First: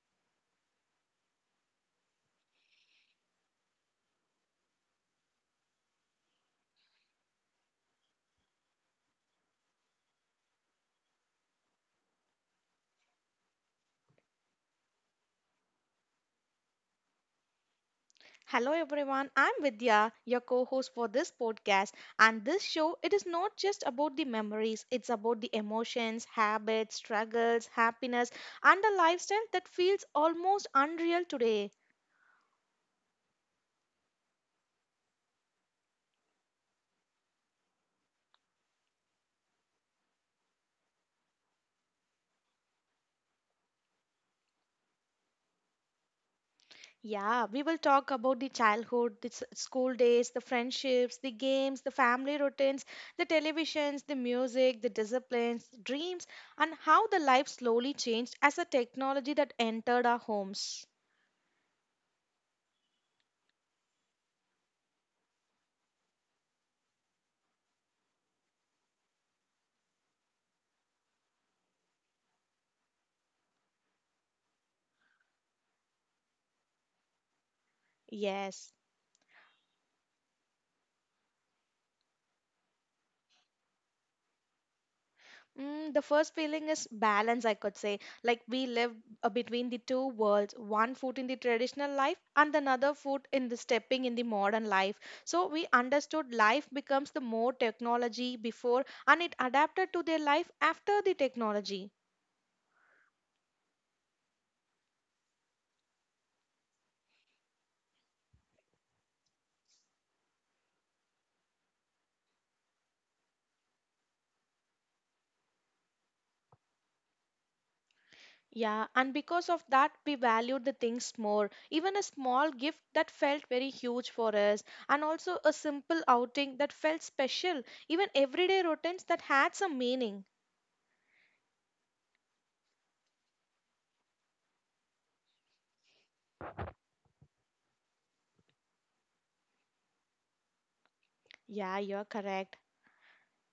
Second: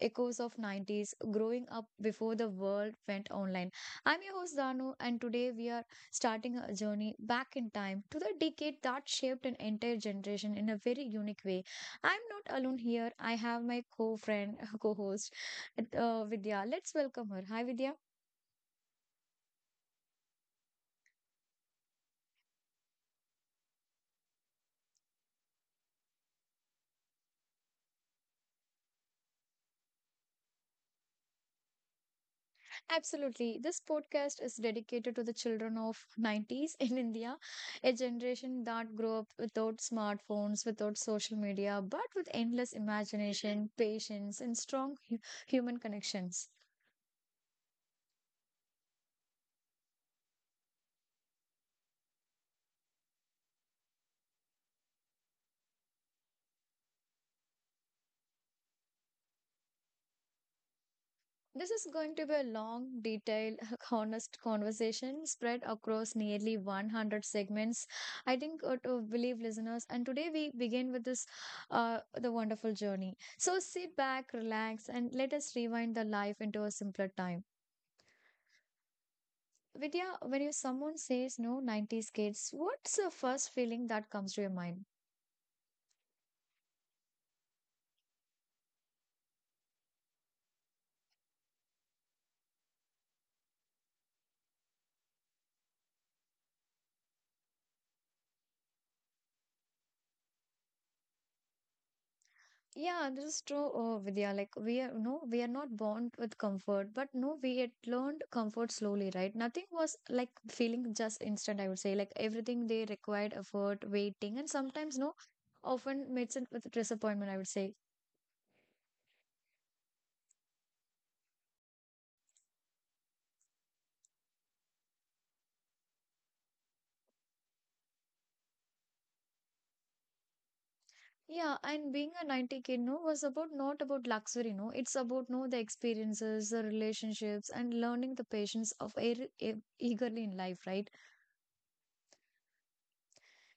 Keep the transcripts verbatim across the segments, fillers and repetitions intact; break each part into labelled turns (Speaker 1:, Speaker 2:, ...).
Speaker 1: Echoes of nineties, growing up before the world went online. I'm your host Danu, and today we are starting a journey back in time to the decade that shaped an entire generation in a very unique way. I'm not alone here. I have my co-friend, co-host, uh, Vidya. Let's welcome her. Hi, Vidya.
Speaker 2: Hello everyone, I'm Vidya, your co-host for this podcast. And this show, it is not just about the memories, it's about the emotions, habits, struggles, happiness, and a lifestyle that feels almost unreal today.
Speaker 1: Absolutely. This podcast is dedicated to the children of nineties in India, a generation that grew up without smartphones, without social media, but with endless imagination, patience, and strong hu- human connections.
Speaker 2: Yeah, we will talk about the childhood, the s- school days, the friendships, the games, the family routines, the televisions, the music, the disciplines, dreams, and how the life slowly changed as the technology that entered our homes.
Speaker 1: This is going to be a long, detailed, honest conversation spread across nearly one hundred segments. I think uh, to believe listeners, and today we begin with this uh, the wonderful journey. So sit back, relax, and let us rewind the life into a simpler time.
Speaker 2: Yes.
Speaker 1: Vidya, when you someone says no nineties kids, what's the first feeling that comes to your mind?
Speaker 2: Mm, the first feeling is balance, I could say. Like we live uh, between the two worlds, one foot in the traditional life and another foot in the stepping in the modern life. So we understood life becomes the more technology before and it adapted to their life after the technology.
Speaker 1: Yeah, this is true, uh, Vidya. Like we are no, we are not born with comfort, but no, we had learned comfort slowly, right? Nothing was like feeling just instant, I would say. Like everything they required effort, waiting, and sometimes no, often meets it with disappointment, I would say.
Speaker 2: Yeah, and because of that, we valued the things more. Even a small gift that felt very huge for us, and also a simple outing that felt special, even everyday routines that had some meaning.
Speaker 1: Yeah, and being a ninety kid, no, was about not about luxury, no. It's about no the experiences, the relationships, and learning the patience of air, e- eagerly in life, right?
Speaker 2: Yeah, you're correct.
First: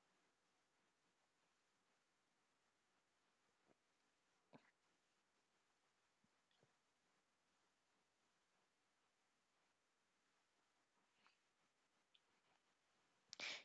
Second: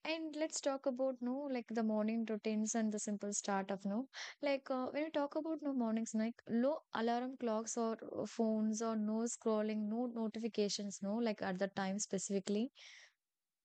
Speaker 1: And let's talk about no like the morning routines and the simple start of no. Like uh, when you talk about no mornings, like low alarm clocks or uh, phones or no scrolling, no notifications, no like at the time specifically.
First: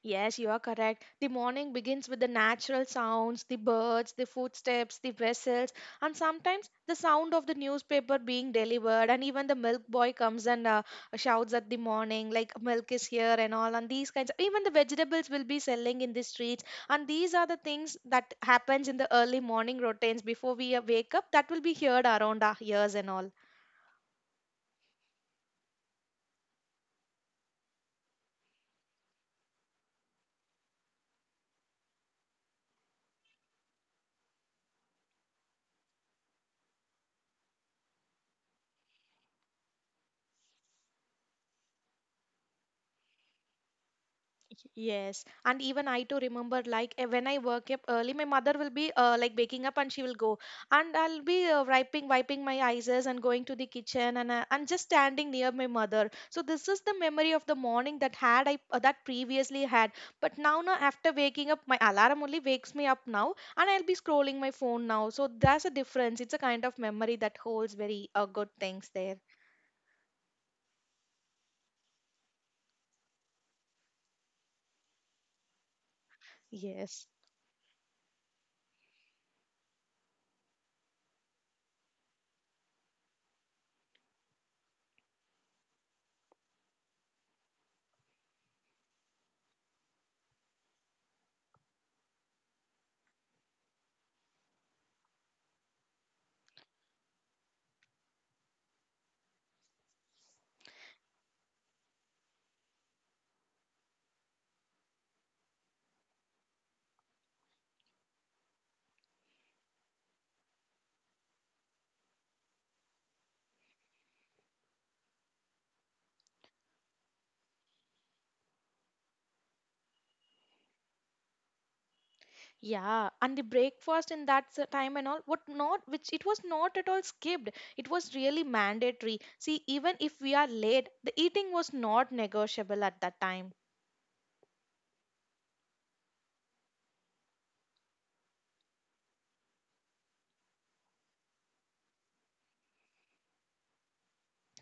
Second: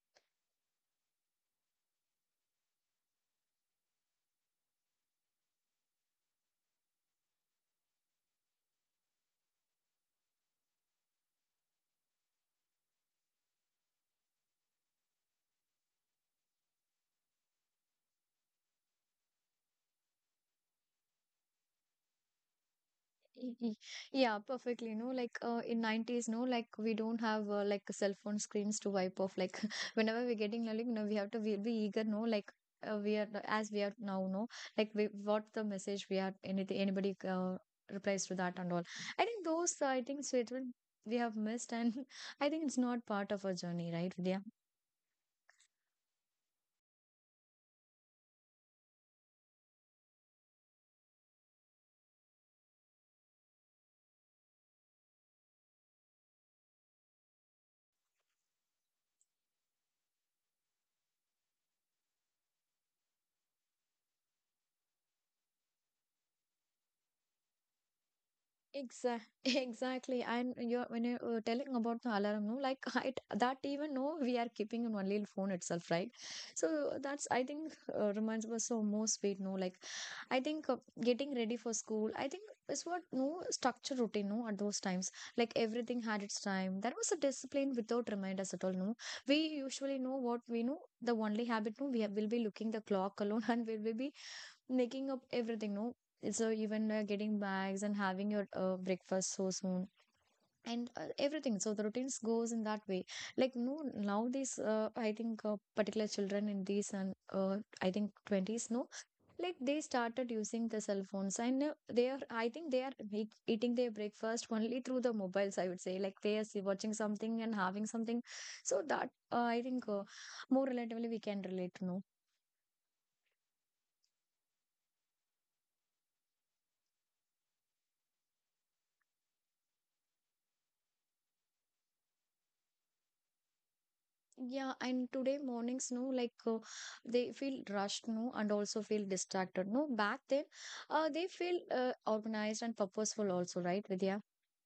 Speaker 2: Yes, you are correct. The morning begins with the natural sounds, the birds, the footsteps, the vessels, and sometimes the sound of the newspaper being delivered. And even the milk boy comes and uh, shouts at the morning, like milk is here and all. And these kinds, even the vegetables will be selling in the streets. And these are the things that happens in the early morning routines before we uh, wake up. That will be heard around our ears and all.
Speaker 1: Y- y- Yeah, perfectly. No, like uh, in nineties, no, like we don't have uh, like cell phone screens to wipe off. Like whenever we're getting like, you know, we have to be, be eager, no, like uh, we are as we are now, no, like we what the message we are anything anybody uh, replies to that and all. I think those uh, I think statement we have missed, and I think it's not part of our journey, right?
Speaker 2: Yes, and even I too remember like eh, when I wake up early, my mother will be uh, like waking up and she will go, and I'll be uh, wiping wiping my eyes and going to the kitchen and uh, and just standing near my mother. So this is the memory of the morning that had I uh, that previously had, but now now after waking up, my alarm only wakes me up now, and I'll be scrolling my phone now. So that's a difference. It's a kind of memory that holds very uh, good things there.
Speaker 1: Exactly. Exactly. And you're when you were telling about the alarm, no, like I that even no, we are keeping in only phone itself, right? So
Speaker 2: Yes.
Speaker 1: that's I think uh, reminds us so more sweet, no, like I think uh, getting ready for school, I think is what no structure routine, no, at those times, like everything had its time. There was a discipline without reminders at all, no. We usually know what we know. The only habit, no, we have, will be looking the clock alone, and we will be making up everything no, so even uh, getting bags and having your uh, breakfast so soon and uh, everything, so the routines goes in that way, like no now these uh, I think uh, particular children in these and uh, I think twenties, no, like they started using the cell phones and uh, they are i think they are make, eating their breakfast only through the mobiles, I would say, like they are see- watching something and having something. So that uh, I think uh, more relatively we can relate, no.
Speaker 2: Yeah, and the breakfast in that s- time and all, what not, which it was not at all skipped. It was really mandatory. See, even if we are late, the eating was not negotiable at that time.
Speaker 1: Yeah, and today mornings, no, like uh, they feel rushed, no, and also feel distracted, no. Back then, uh, they feel uh, organized and purposeful, also, right, Vidya?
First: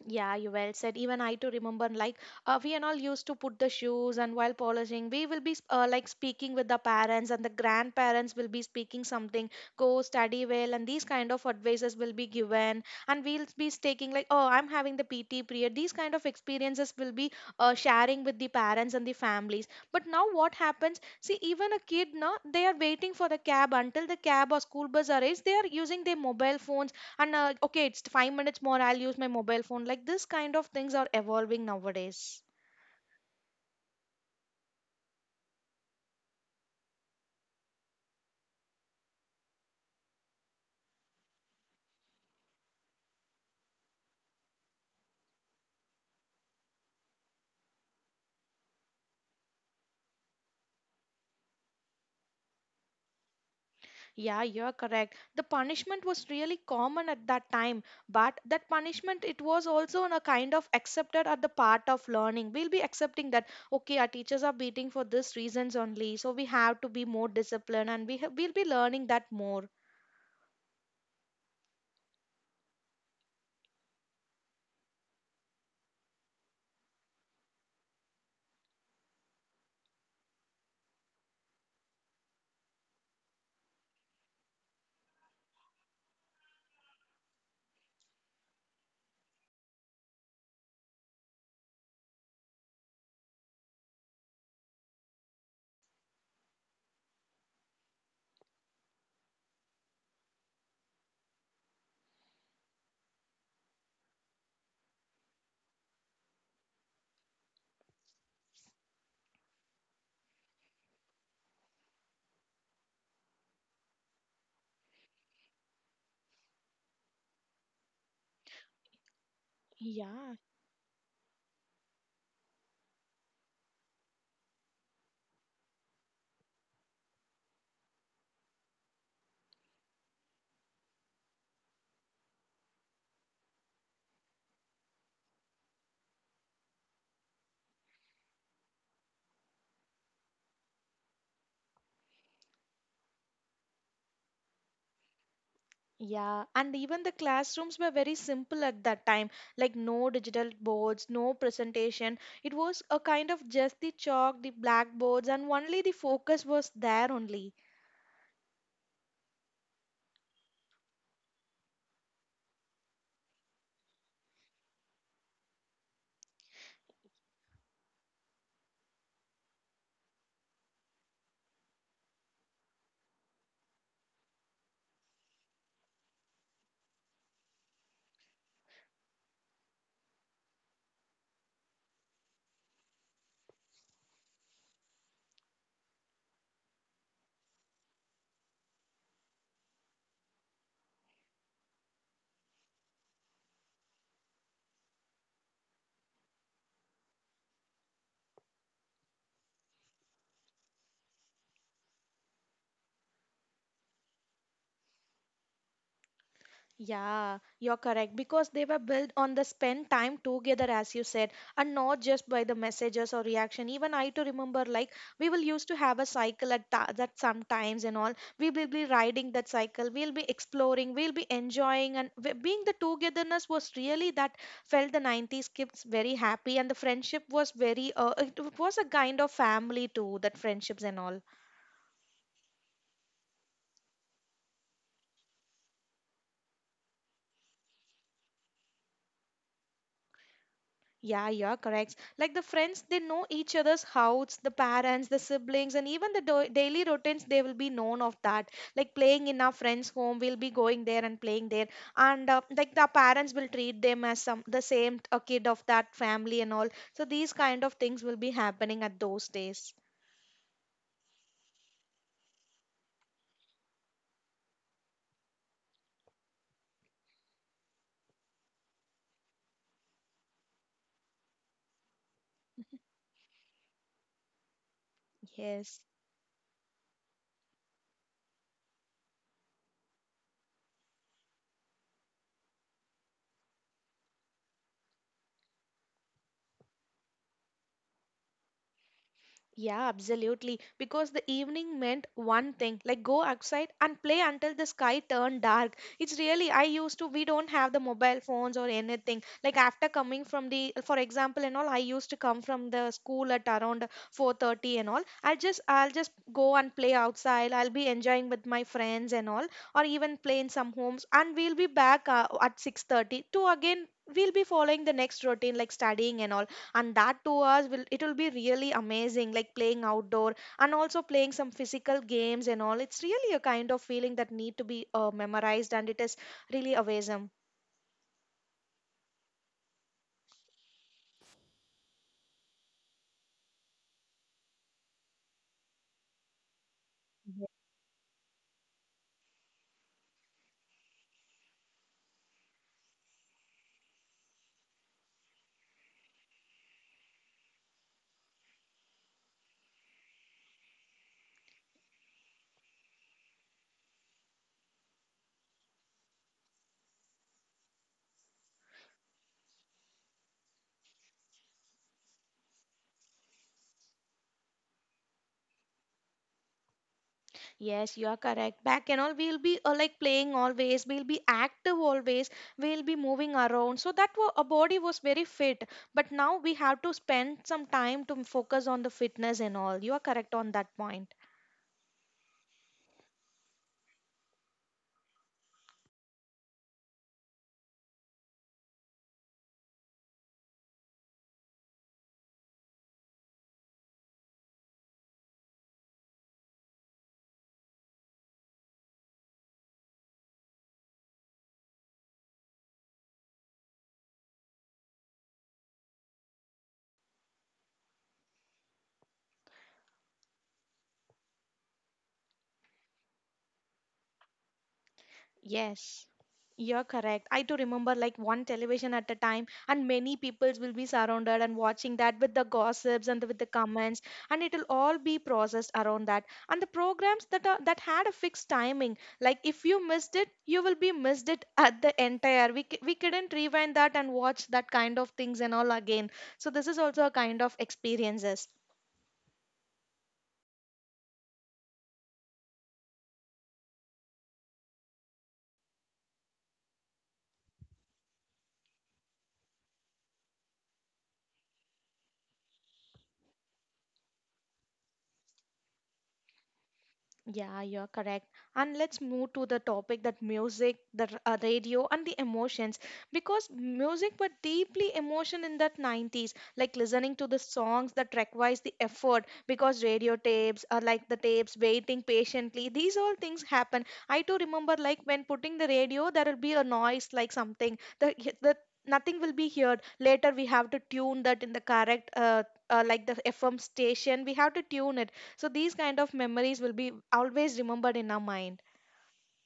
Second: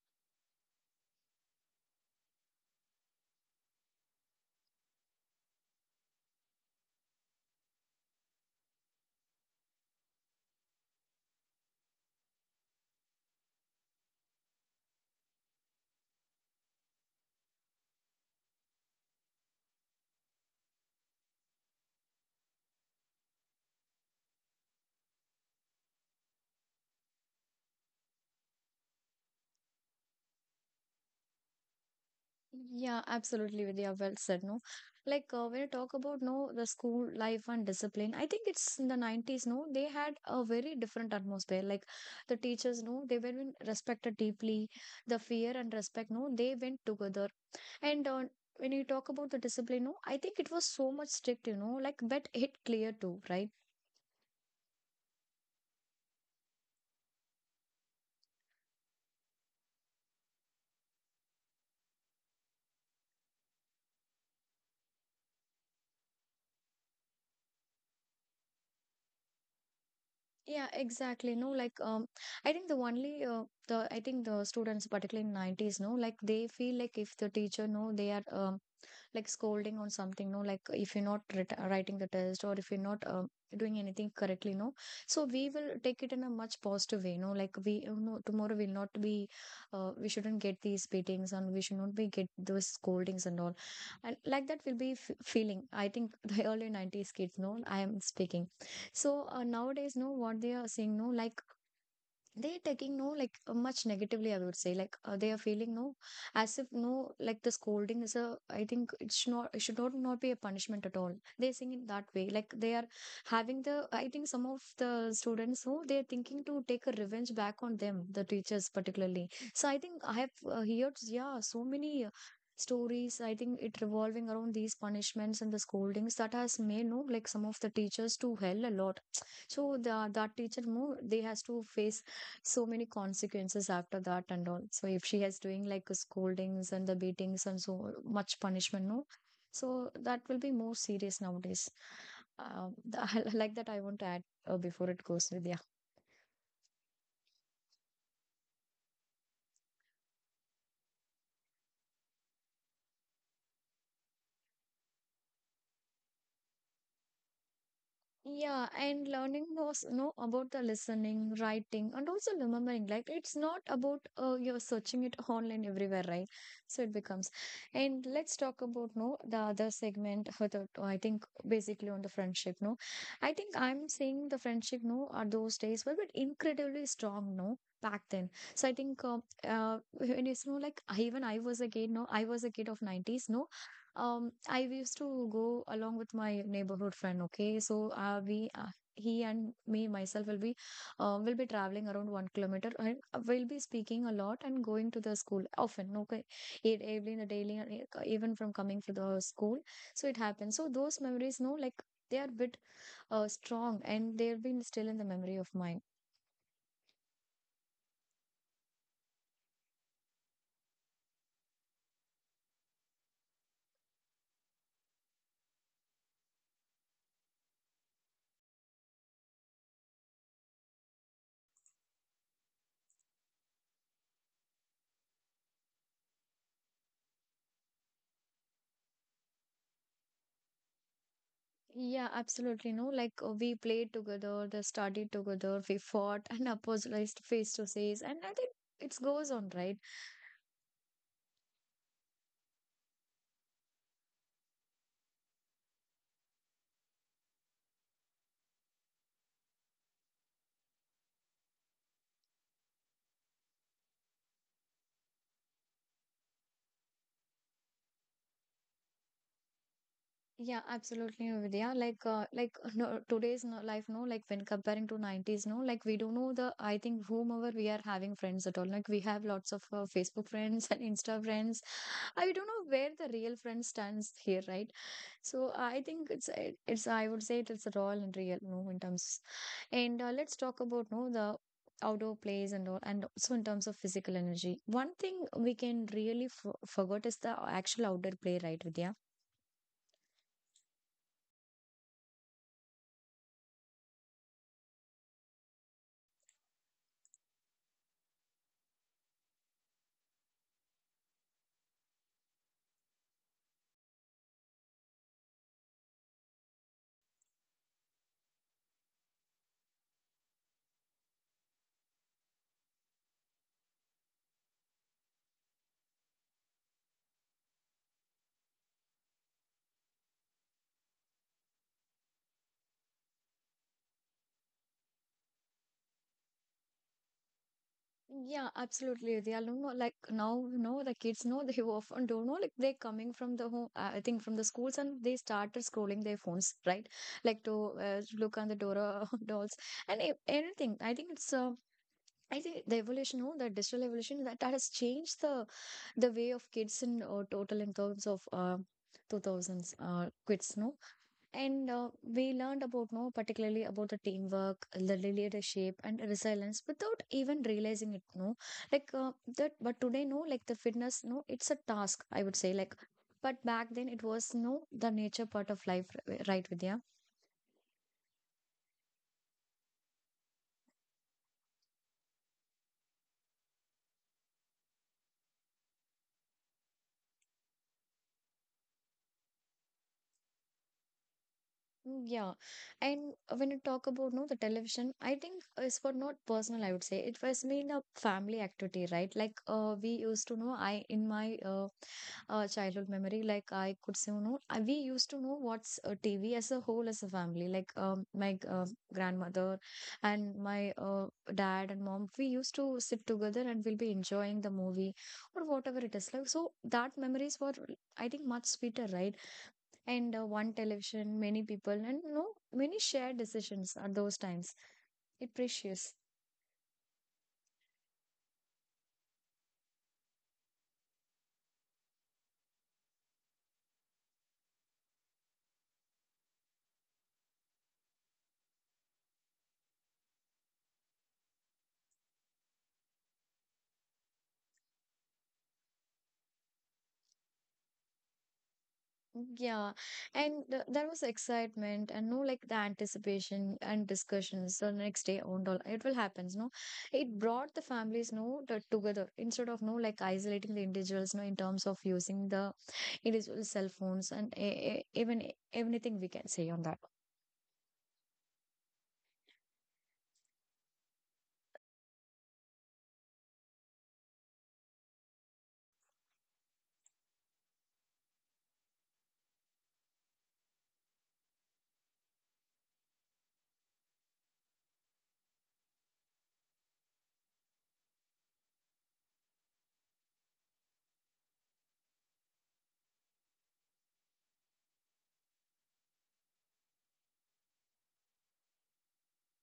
Speaker 2: Yeah, you well said. Even I too remember, like uh, we and all used to put the shoes, and while polishing, we will be sp- uh, like speaking with the parents, and the grandparents will be speaking something. Go study well, and these kind of advices will be given, and we'll be taking like, oh, I'm having the P T period. These kind of experiences will be uh, sharing with the parents and the families. But now what happens? See, even a kid, now they are waiting for the cab until the cab or school bus arrives. They are using their mobile phones and uh, okay, it's five minutes more, I'll use my mobile phone. Like this kind of things are evolving nowadays.
Speaker 1: Yeah, absolutely, Vidya. Well said, no. Like uh, when you talk about no, the school life and discipline, I think it's in the nineties, no, they had a very different atmosphere. Like the teachers, no, they were being respected deeply. The fear and respect, no, they went together. And uh, when you talk about the discipline, no, I think it was so much strict, you know, like but hit clear too, right?
Speaker 2: Yeah, you're correct, the punishment was really common at that time, but that punishment, it was also in a kind of accepted at the part of learning. We'll be accepting that okay, our teachers are beating for this reasons only, so we have to be more disciplined, and we ha- we'll be learning that more.
Speaker 1: Yeah, exactly. No, like um, I think the only uh, the I think the students, particularly in nineties, no, like they feel like if the teacher, no, they are um, like scolding on something, no, like if you're not writ- writing the test or if you're not um, doing anything correctly, no, so we will take it in a much positive way, no, like we you know tomorrow will not be uh, we shouldn't get these beatings and we should not be get those scoldings and all, and like that will be f- feeling, I think, the early nineties kids, no, I am speaking. So uh, nowadays, no, what they are saying, no, like they taking, no, like uh, much negatively, I would say, like uh, they are feeling no, as if, no, like the scolding is a, I think it should not, it should not, not be a punishment at all. They think it that way, like they are having the, I think, some of the students who they're thinking to take a revenge back on them, the teachers particularly. So I think I have
Speaker 2: Yeah.
Speaker 1: uh, heard, yeah, so many uh, stories, I think it revolving around these punishments and the scoldings that has made, no, like some of the teachers to hell a lot. So the, that teacher move they has to face so many consequences after that and all. So if she has doing like scoldings and the beatings and so much punishment, no, so that will be more serious nowadays. um, the, like that I want to add uh, before it goes with the.
Speaker 2: Yeah, and even the classrooms were very simple at that time, like no digital boards, no presentation. It was a kind of just the chalk, the blackboards, and only the focus was there only.
Speaker 1: Yeah, and learning knows know about the listening, writing, and also remembering. Like it's not about uh, you're searching it online everywhere, right? So it becomes. And let's talk about no the other segment. uh, the- I think basically on the friendship. No, I think I'm seeing the friendship. No, are those days were but incredibly strong. No, back then. So I think uh, uh when it's no like I, even I was a kid. No, I was a kid of nineties. No, um, I used to go along with my neighborhood friend. Okay, so uh, we, uh, he and me, myself will be, uh, will be traveling around one kilometer, and uh, we'll be speaking a lot and going to the school often. Okay, it every in the daily, and e- even from coming to the school, so it happens. So those memories, no, like they are bit uh, strong, and they've been still in the memory of mine.
Speaker 2: Yeah, you're correct because they were built on the spend time together, as you said, and not just by the messages or reaction. Even I to remember, like we will used to have a cycle at tha- that sometimes and all. We will be riding that cycle. We'll be exploring. We'll be enjoying, and w- being the togetherness was really that felt the nineties kids very happy, and the friendship was very. Uh, it was a kind of family too. That friendships and all.
Speaker 1: Yeah, absolutely. No, like uh, we played together, they studied together, we fought and apologized face to face, and I think it goes on, right?
Speaker 2: Yeah, you're correct. Like the friends, they know each other's house, the parents, the siblings, and even the do- daily routines, they will be known of that. Like playing in our friend's home, we'll be going there and playing there. And uh, like the parents will treat them as some the same a kid of that family and all. So these kind of things will be happening at those days.
Speaker 1: Yeah, absolutely, Vidya. Like, uh, like no, today's no, life, no, like when comparing to nineties, no, like we don't know the, I think, whomever we are having friends at all. Like, we have lots of uh, Facebook friends and Insta friends. I don't know where the real friend stands here, right? So,
Speaker 2: Yes.
Speaker 1: I think it's, it- it's, I would say it's raw and real, no, in terms. And uh, let's talk about, no, the outdoor plays and all, and also in terms of physical energy. One thing we can really f forget is the actual outdoor play, right, Vidya?
Speaker 2: Yeah, absolutely. Because the evening meant one thing, like go outside and play until the sky turned dark. It's really, I used to, we don't have the mobile phones or anything. Like after coming from the, for example, and all, I used to come from the school at around four thirty and all. I'll just, I'll just go and play outside. I'll be enjoying with my friends and all, or even play in some homes. And we'll be back uh, at six thirty to again, we'll be following the next routine like studying and all, and that two hours will, it will be really amazing like playing outdoor and also playing some physical games and all. It's really a kind of feeling that need to be uh, memorized, and it is really amazing.
Speaker 1: Yeah, absolutely. They are no like now, you know, the kids know they often don't know like they're coming from the home, uh, I think from the schools, and they started scrolling their phones, right? Like to uh, look on the Dora dolls and e- anything. I think it's uh, I think the evolution, no, the digital evolution that, that has changed the the way of kids in uh, total in terms of uh, two thousands uh, kids, no. And uh, we learned about more particularly about the teamwork, the leadership, and resilience without even realizing it. No, like uh, that. But today, no, like the fitness, no, it's a task. I would say like, but back then it was no the nature part of life, r- right, Vidya?
Speaker 2: Yes, you are correct. Back and all, we'll be uh, like playing always, we'll be active always, we'll be moving around so that wa- our body was very fit, but now we have to spend some time to focus on the fitness and all. You are correct on that point.
Speaker 1: Mm, yeah, and when you talk about no the television, I think it's for not personal. I would say it was been a family activity, right? Like uh, we used to know. I in my uh, uh, childhood memory. Like I could say, you know, I- we used to know what's uh, T V as a whole as a family. Like um, my g- uh, grandmother and my uh, dad and mom, we used to sit together and we'll be enjoying the movie or whatever it is. Like so, that memories were, I think, much sweeter, right? And uh, one television, many people, and you know, many shared decisions at those times. It precious.
Speaker 2: Yes, you're correct. I do remember like one television at a time, and many peoples will be surrounded and watching that with the gossips and with the comments, and it will all be processed around that. And the programs that are, that had a fixed timing, like if you missed it, you will be missed it at the entire. We c- we couldn't rewind that and watch that kind of things and all again. So this is also a kind of experiences.
Speaker 1: Yeah, and th- there was excitement and, no, like the anticipation and discussions the next day on all it will happens, no, it brought the families, no, t- together instead of, no, like isolating the individuals, no, in terms of using the individual cell phones and a- a- even anything we can say on that.
Speaker 2: Yeah, you're correct. And let's move to the topic that music, the r- uh, radio, and the emotions. Because music were deeply emotion in that nineties, like listening to the songs that requires the effort. Because radio tapes are like the tapes, waiting patiently. These all things happen. I too remember like when putting the radio, there will be a noise like something. The the nothing will be heard. Later we have to tune that in the correct uh, uh, like the F M station. We have to tune it, so these kind of memories will be always remembered in our mind.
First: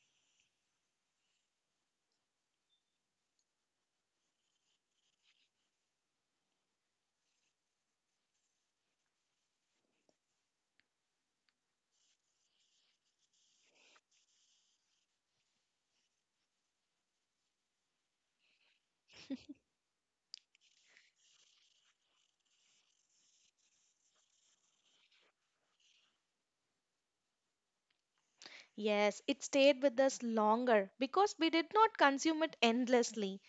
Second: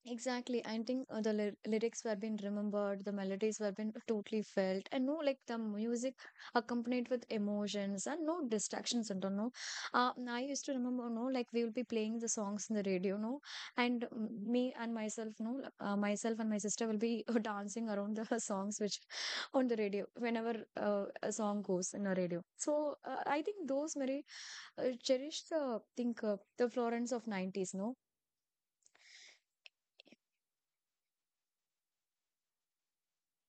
Speaker 1: Exactly. I think uh, the ly- lyrics were being remembered, the melodies were being totally felt, and, no, like the music accompanied with emotions and no distractions. I don't know. uh, I used to remember, no, like we will be playing the songs in the radio, no, and mm, me and myself, no, uh, myself and my sister will be dancing around the songs which on the radio whenever uh, a song goes in a radio. So uh, I think those very uh, cherish the think uh, the Florence of nineties, no.
Speaker 2: Yes, it stayed with us longer because we did not consume it endlessly.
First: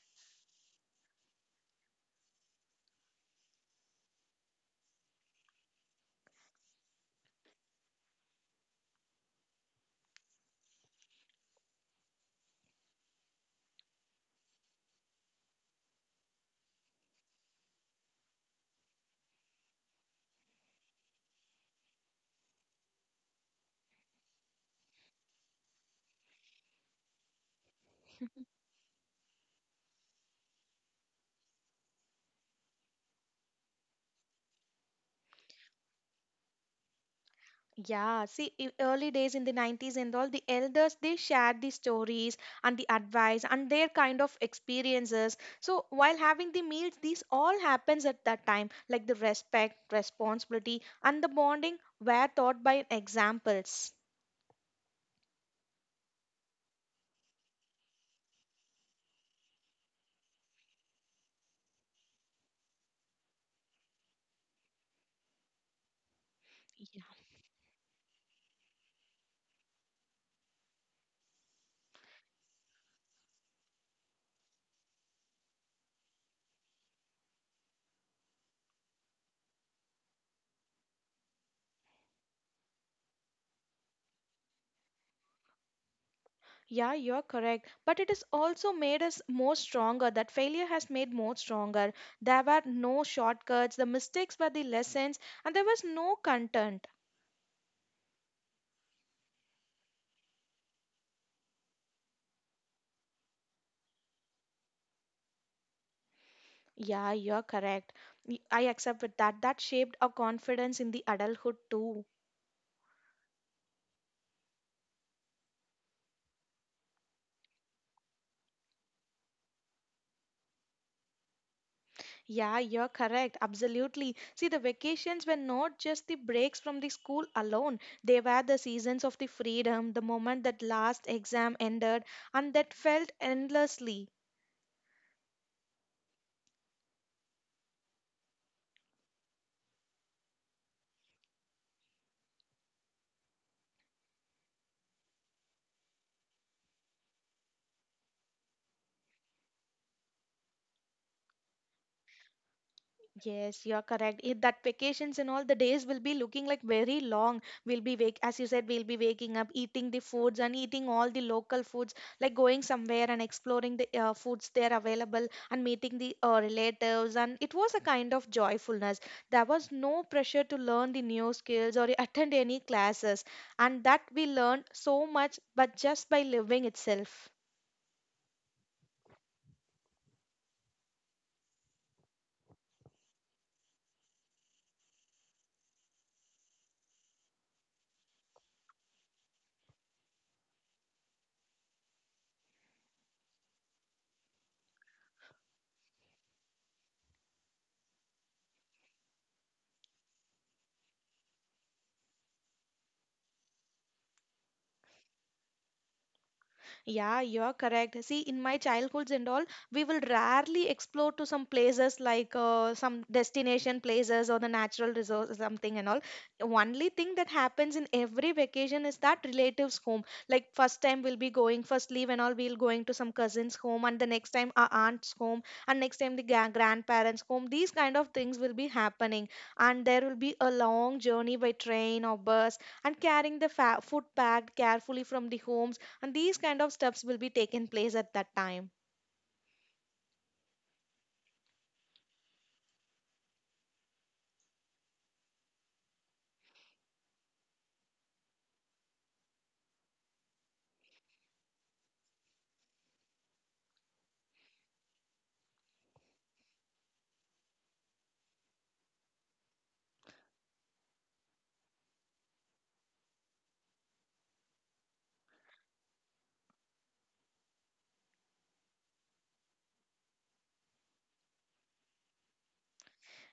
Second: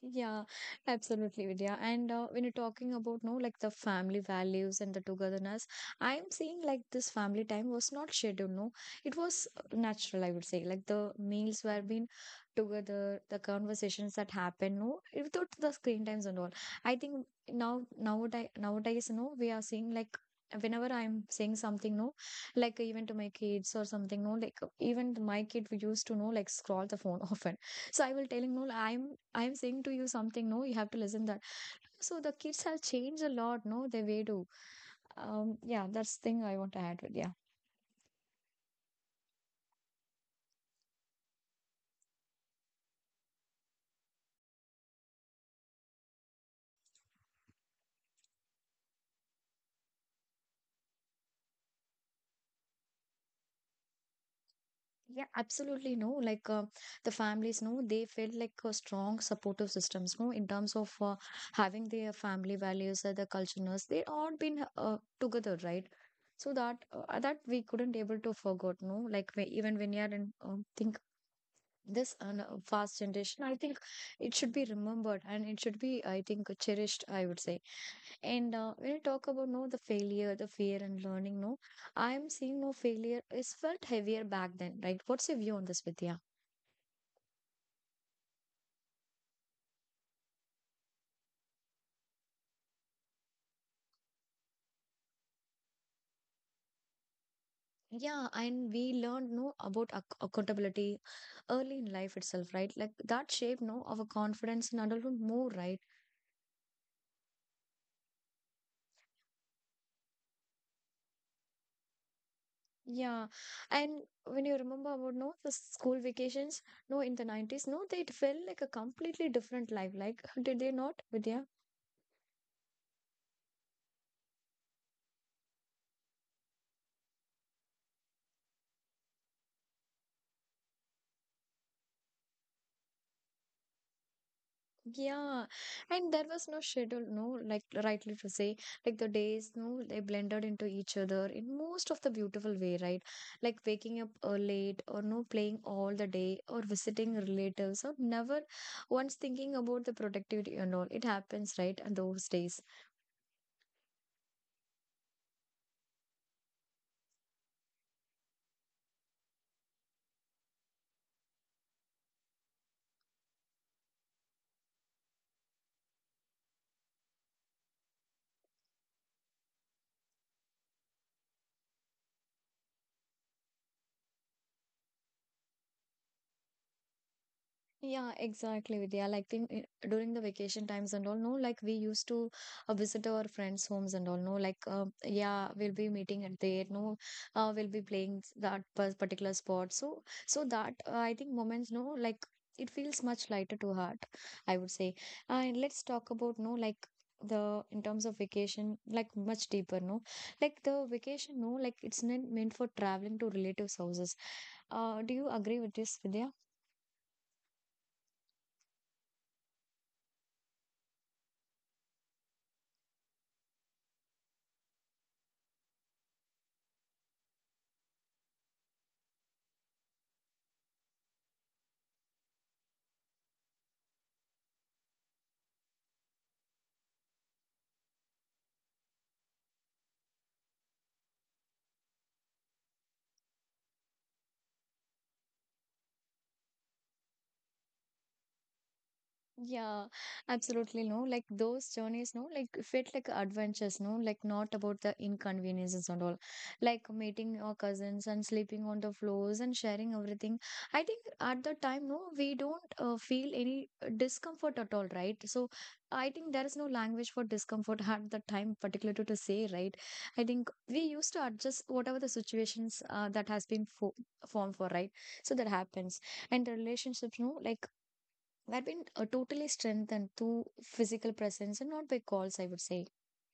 Speaker 1: Yeah, absolutely, Vidya. And uh, when you're talking about, no, like the family values and the togetherness, I'm seeing like this family time was not scheduled, no. It was uh, natural, I would say. Like the meals were being together, the conversations that happen, no, without the screen times and all. I think now, nowadays, nowadays, no, we are seeing like whenever I'm saying something, no, like even to my kids or something, no, like even my kid we used to know, like scroll the phone often, so I will telling no i'm i'm saying to you something, no, you have to listen that. So the kids have changed a lot, no, the way to. Um yeah, that's thing I want to add with. Yeah,
Speaker 2: Yeah, see, i- early days in the nineties and all, the elders they shared the stories and the advice and their kind of experiences. So while having the meals, these all happens at that time, like the respect, responsibility, and the bonding were taught by examples.
Speaker 1: yeah, absolutely, no, like uh, the families, no, they felt like a strong supportive systems, no, in terms of uh, having their family values, uh, the cultures they all been uh, together, right? So that uh, that we couldn't able to forget, no, like we, even when you are in um, think. This un- uh, fast generation, I think it should be remembered and it should be, I think, cherished, I would say. And uh, when you talk about, no, the failure, the fear and learning, no, I am seeing, no, failure is felt heavier back then, right? What's your view on this, Vidya?
Speaker 2: Yeah, you're correct. But it has also made us more stronger. That failure has made more stronger. There were no shortcuts, the mistakes were the lessons, and there was no content.
Speaker 1: Yeah, and we learned, no, about ac- accountability early in life itself, right? Like that shaped, no, our confidence in adulthood more, right?
Speaker 2: Yeah, you're correct. Y- I accept with that. That shaped our confidence in the adulthood too.
Speaker 1: Yeah, and when you remember about, no, the school vacations, no, in the nineties, no, they felt like a completely different life. Like did they not, Vidya?
Speaker 2: Yeah, you're correct. Absolutely. See, the vacations were not just the breaks from the school alone. They were the seasons of the freedom, the moment that last exam ended, and that felt endlessly.
Speaker 1: Yeah, and there was no schedule, no, like rightly to say, like the days, no, they blended into each other in most of the beautiful way, right? Like waking up uh, late or no playing all the day or visiting relatives or never once thinking about the productivity and all. It happens right on those days.
Speaker 2: Yes, you're correct. It, that vacations and all the days will be looking like very long. We'll be wake, as you said, we'll be waking up, eating the foods and eating all the local foods, like going somewhere and exploring the uh, foods there available and meeting the uh, relatives. And it was a kind of joyfulness. There was no pressure to learn the new skills or attend any classes, and that we learned so much, but just by living itself.
Speaker 1: Yeah, exactly, Vidya. Like in, in- during the vacation times and all, no, like we used to uh, visit our friends' homes and all, no, like uh, yeah, we'll be meeting at there, no, uh, we'll be playing s- that pers- particular spot. So, so that uh, I think moments, no, like it feels much lighter to heart, I would say. And let's talk about, no, like the in terms of vacation, like much deeper, no, like the vacation, no, like it's not meant for traveling to relatives' houses. Uh, do you agree with this, Vidya?
Speaker 2: Yeah, you're correct. See, in my childhoods and all, we will rarely explore to some places like uh, some destination places or the natural resource something and all. Only thing that happens in every vacation is that relatives' home. Like first time we'll be going, first leave and all, we'll going to some cousins' home, and the next time our aunt's home, and next time the gra- grandparents' home. These kind of things will be happening, and there will be a long journey by train or bus, and carrying the fa- food packed carefully from the homes, and these kind of steps will be taken place at that time.
Speaker 1: Yeah, absolutely. No, like those journeys, no, like felt like adventures, no, like not about the inconveniences and all. Like meeting our cousins and sleeping on the floors and sharing everything. I think at the time, no, we don't uh, feel any uh, discomfort at all, right? So I think there is no language for discomfort at the time, particularly to say, right? I think we used to adjust whatever the situations uh, that has been fo formed for, right? So that happens, and the relationships, no, like were been uh, totally strengthened through physical presence and not by calls, I would say.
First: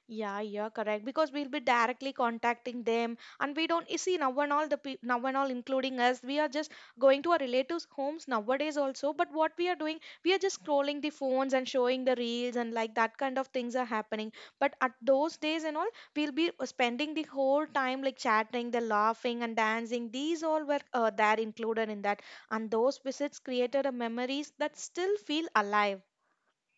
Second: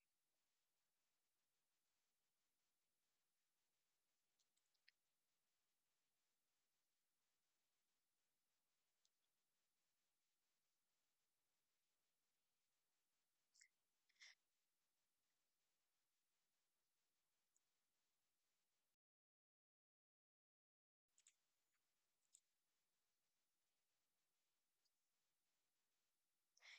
Speaker 2: Yeah, you're correct, because we'll be directly contacting them, and we don't you see now and all the pe- now and all including us, we are just going to our relatives homes nowadays also, but what we are doing, we are just scrolling the phones and showing the reels and like that kind of things are happening. But at those days and all, we'll be spending the whole time like chatting, the laughing and dancing. These all were uh, there included in that, and those visits created a memories that still feel alive.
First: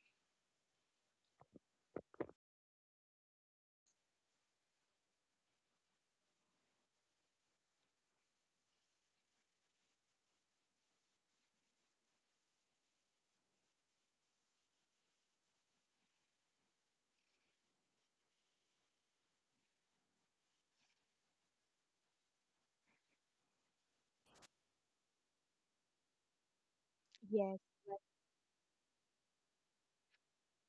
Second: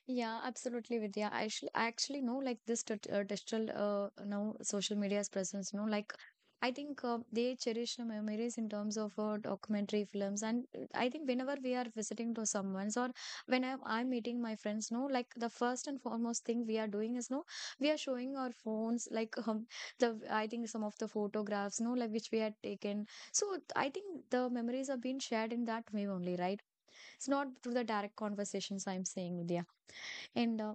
Speaker 1: Yeah, absolutely, Vidya. I actually, I actually know like this t- uh, digital uh, now social media's presence. You know, like I think uh, they cherish the memories in terms of uh, documentary films, and uh, I think whenever we are visiting to someone's or when I'm, I'm meeting my friends, no, like the first and foremost thing we are doing is, no, we are showing our phones, like um, the I think some of the photographs, no, like which we had taken. So I think the memories are being shared in that way only, right? It's not
Speaker 2: Yes.
Speaker 1: through the direct conversations I'm saying, Vidya. And uh,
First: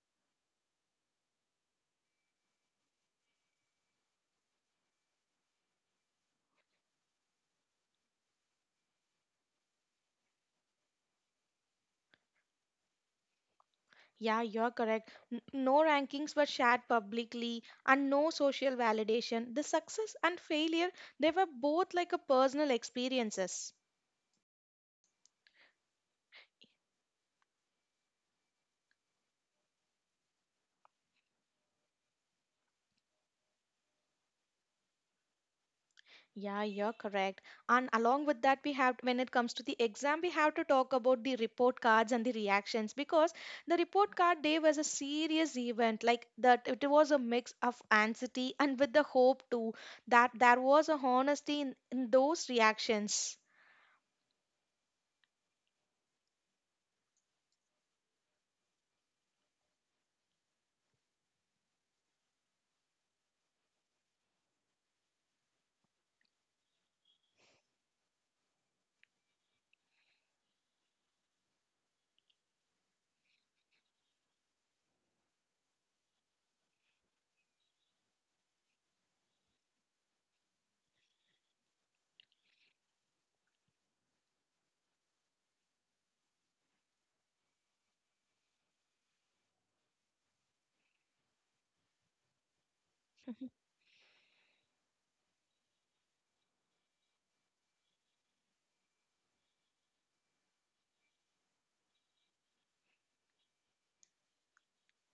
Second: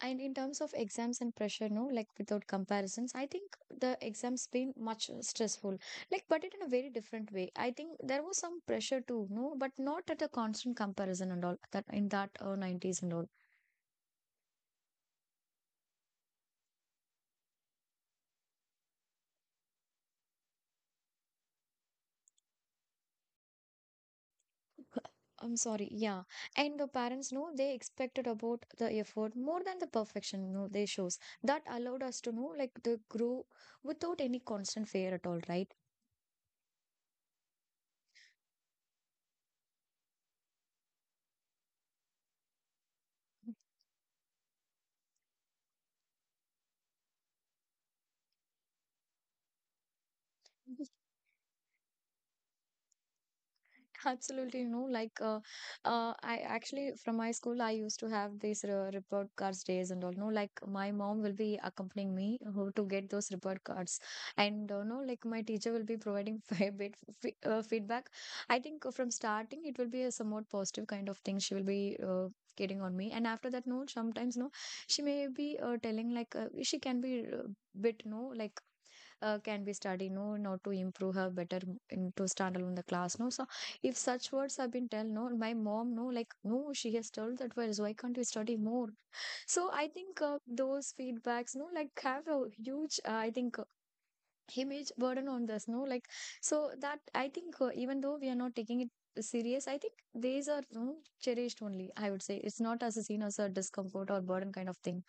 Speaker 1: and in terms of exams and pressure, no, like without comparisons, I think the exams been much stressful. Like, but it in a very different way. I think there was some pressure too, no, but not at a constant comparison and all that in that uh, nineties and all.
Speaker 2: Yeah, you're correct. N- No rankings were shared publicly and no social validation. The success and failure, they were both like a personal experiences.
Speaker 1: I'm sorry, yeah. And the parents, no, they expected about the effort more than the perfection, no, they shows. That allowed us to know like the grow without any constant fear at all, right?
Speaker 2: Yeah, you're correct. And along with that, we have, when it comes to the exam, we have to talk about the report cards and the reactions, because the report card day was a serious event. Like that, it was a mix of anxiety and with the hope too, that there was a honesty in, in those reactions.
Speaker 1: Absolutely, you know, like uh, uh, I actually from my school, I used to have these uh, report cards days and all. No, like my mom will be accompanying me uh, who to get those report cards, and uh, no, like my teacher will be providing fair bit f uh, feedback. I think uh, from starting it will be a somewhat positive kind of thing. She will be uh, getting on me, and after that, no, sometimes no, she may be uh, telling like uh, she can be. Uh, bit no like uh, can be studied no not to improve her better in to stand alone the class, no, so if such words have been tell, no, my mom, no, like, no, she has told that words, why can't you study more? So I think uh, those feedbacks, no, like have a huge uh, I think uh, image burden on this, no, like, so that I think uh, even though we are not taking it serious, I think these are, no, cherished only, I would say. It's not as a seen as a discomfort or burden kind of thing.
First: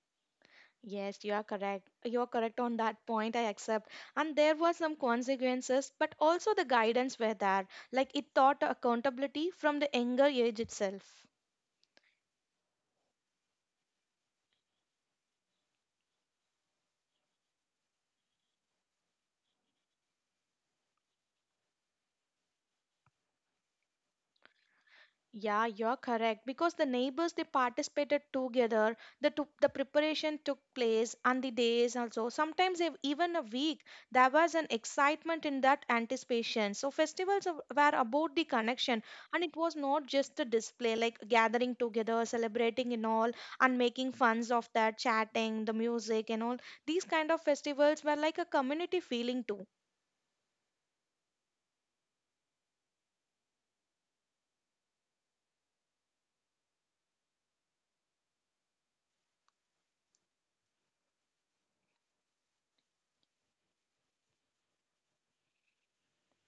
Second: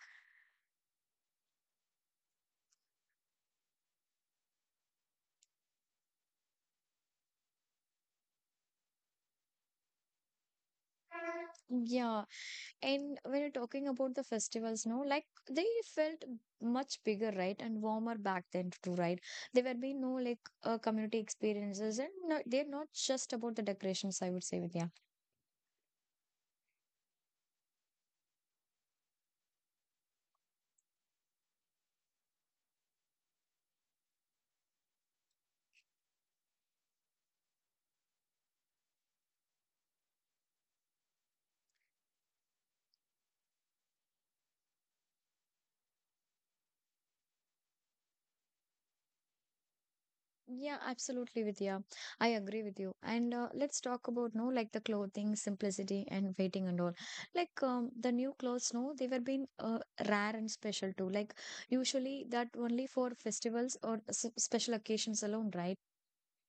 Speaker 2: Yes, you are correct. You are correct on that point. I accept. And there were some consequences, but also the guidance were there. Like it taught accountability from the younger age itself.
Speaker 1: Yeah. And when you're talking about the festivals, no, like they felt much bigger, right, and warmer back then too, right? There were being no like uh, community experiences, and, no, they're not just about the decorations. I would say, Vidya.
Speaker 2: Yeah, you're correct, because the neighbors they participated together. The took the preparation took place and the days also. Sometimes ev- even a week. There was an excitement in that anticipation. So festivals of- were about the connection, and it was not just a display, like gathering together, celebrating and all, and making funs of that, chatting, the music and all. These kind of festivals were like a community feeling too.
Speaker 1: Yeah, absolutely, Vidya. I agree with you. And uh, let's talk about, no, like the clothing, simplicity, and waiting and all. Like um, the new clothes, no, they were being uh, rare and special too. Like usually that only for festivals or s- special occasions alone, right?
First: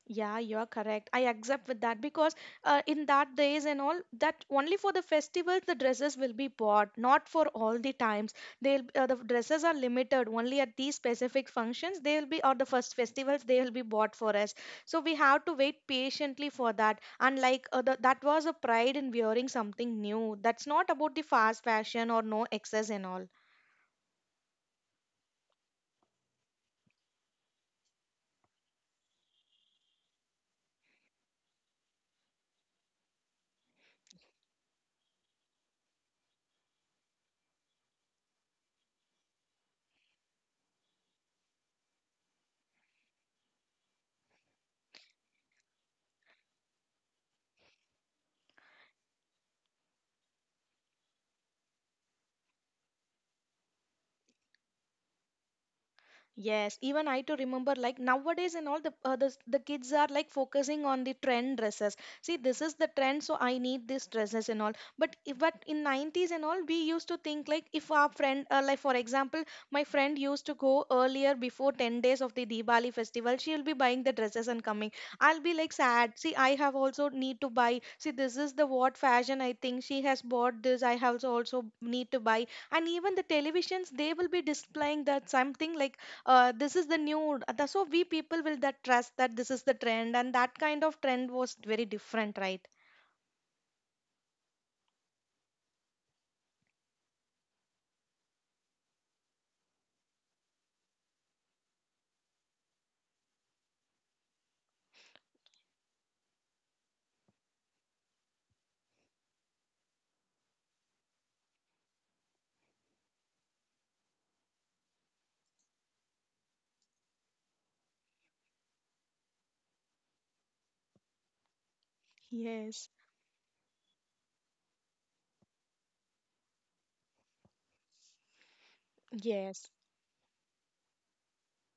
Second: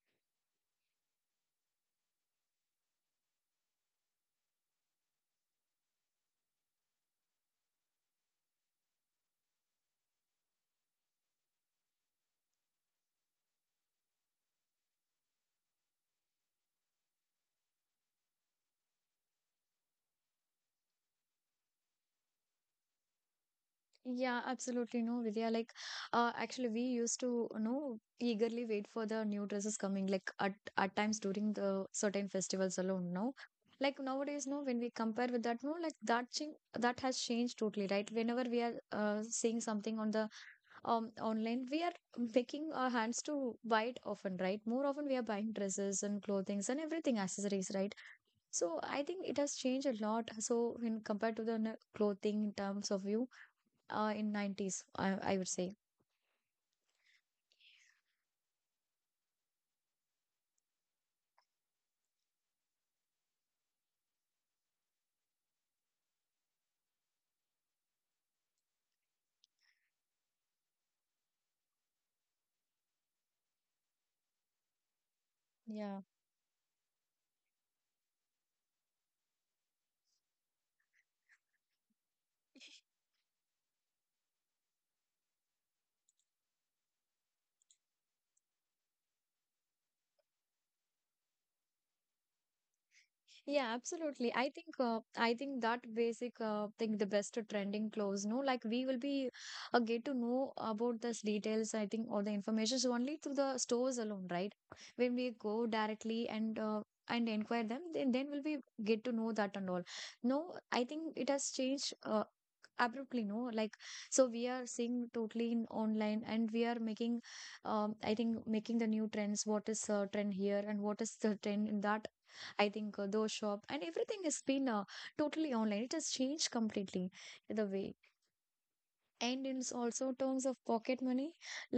Speaker 2: Yeah, you're correct. I accept with that, because uh, in that days and all, that only for the festivals the dresses will be bought, not for all the times. They'll uh, the dresses are limited only at these specific functions. They will be or the first festivals they will be bought for us. So we have to wait patiently for that. And like uh, the, that was a pride in wearing something new. That's not about the fast fashion or no excess and all.
Speaker 1: Yeah, absolutely, no, Vidya. Like, uh, actually, we used to, you know, eagerly wait for the new dresses coming. Like at at times during the certain festivals alone. No, like nowadays, no, when we compare with that, no, like that thing that has changed totally, right? Whenever we are uh, seeing something on the um online, we are making our hands to buy it often, right? More often, we are buying dresses and clothings and everything accessories, right? So I think it has changed a lot. So when compared to the n- clothing in terms of view uh, in nineties, I, I would say.
Speaker 2: Yes, even I too remember like nowadays and all, the uh, the, the kids are like focusing on the trend dresses. See, this is the trend, so I need these dresses and all. But if, but in nineties and all, we used to think like if our friend, uh, like for example, my friend used to go earlier before ten days of the Diwali festival, she'll be buying the dresses and coming. I'll be like
Speaker 1: Yeah.
Speaker 2: sad. See, I have also need to buy. See, this is the what fashion I think she has bought this. I have also need to buy. And even the televisions, they will be displaying that something like uh, this is the new the- so we people will that trust that this is the trend, and that kind of trend was very different, right?
Speaker 1: Yeah, absolutely. I think uh, I think that basic uh, thing, the best trending clothes. No, like we will be uh, get to know about this details. I think all the information is only through the stores alone, right? When we go directly and uh, and inquire them, then then will we get to know that and all. No, I think it has changed. Uh, abruptly, no, like so we are seeing totally in online and we are making um I think making the new trends, what is uh, trend here and what is the trend in that. I
Speaker 2: Yes,
Speaker 1: think uh, those shop and everything has been uh, totally online. It has changed completely the way. And in
Speaker 2: yes.
Speaker 1: s- also terms of pocket money,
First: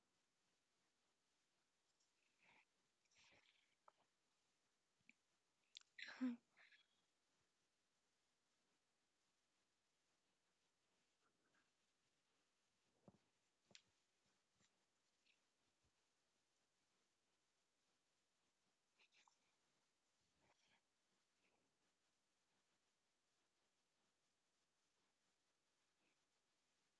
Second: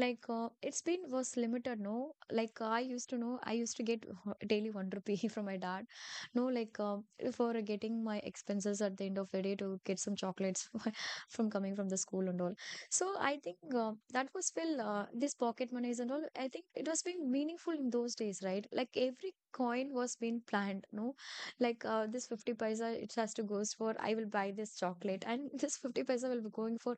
Speaker 1: like uh, it's been was limited, no, like uh, i used to know i used to get daily one rupee from my dad, no, like uh, for getting my expenses at the end of the day to get some chocolates from coming from the school and all. So I think uh, that was still uh, this pocket monies and all, I think it was being meaningful in those days, right? Like every coin was being planned, no, like uh, this fifty paisa it has to goes for I will buy this chocolate, and this fifty paisa will be going for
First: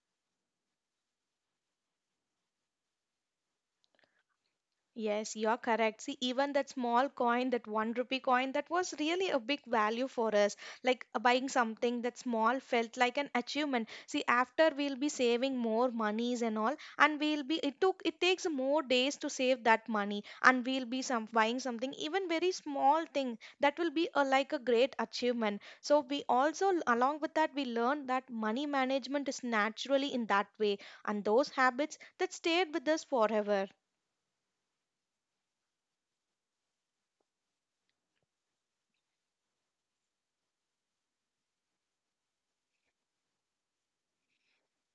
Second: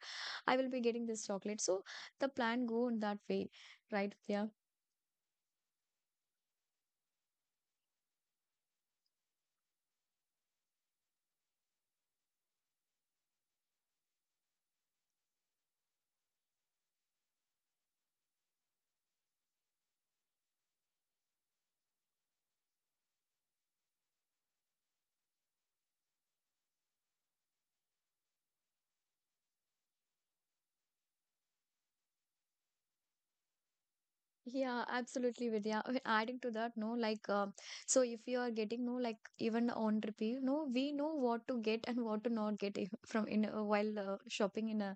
Speaker 1: I will be getting this chocolate. So the plan go in that way, right, Vidya?
Speaker 2: Yes, you're correct. See, even that small coin, that one rupee coin, that was really a big value for us. Like uh, buying something that small felt like an achievement. See, after we'll be saving more monies and all, and we'll be it took it takes more days to save that money, and we'll be some buying something even very small thing, that will be a, like a great achievement. So we also along with that we learned that money management is naturally in that way, and those habits that stayed with us forever.
Speaker 1: Yeah, absolutely, Vidya. I Adding to that, no, like, uh, so if you are getting, no, like, even on repeat, no, we know what to get and what to not get if- from in uh, while uh, shopping in a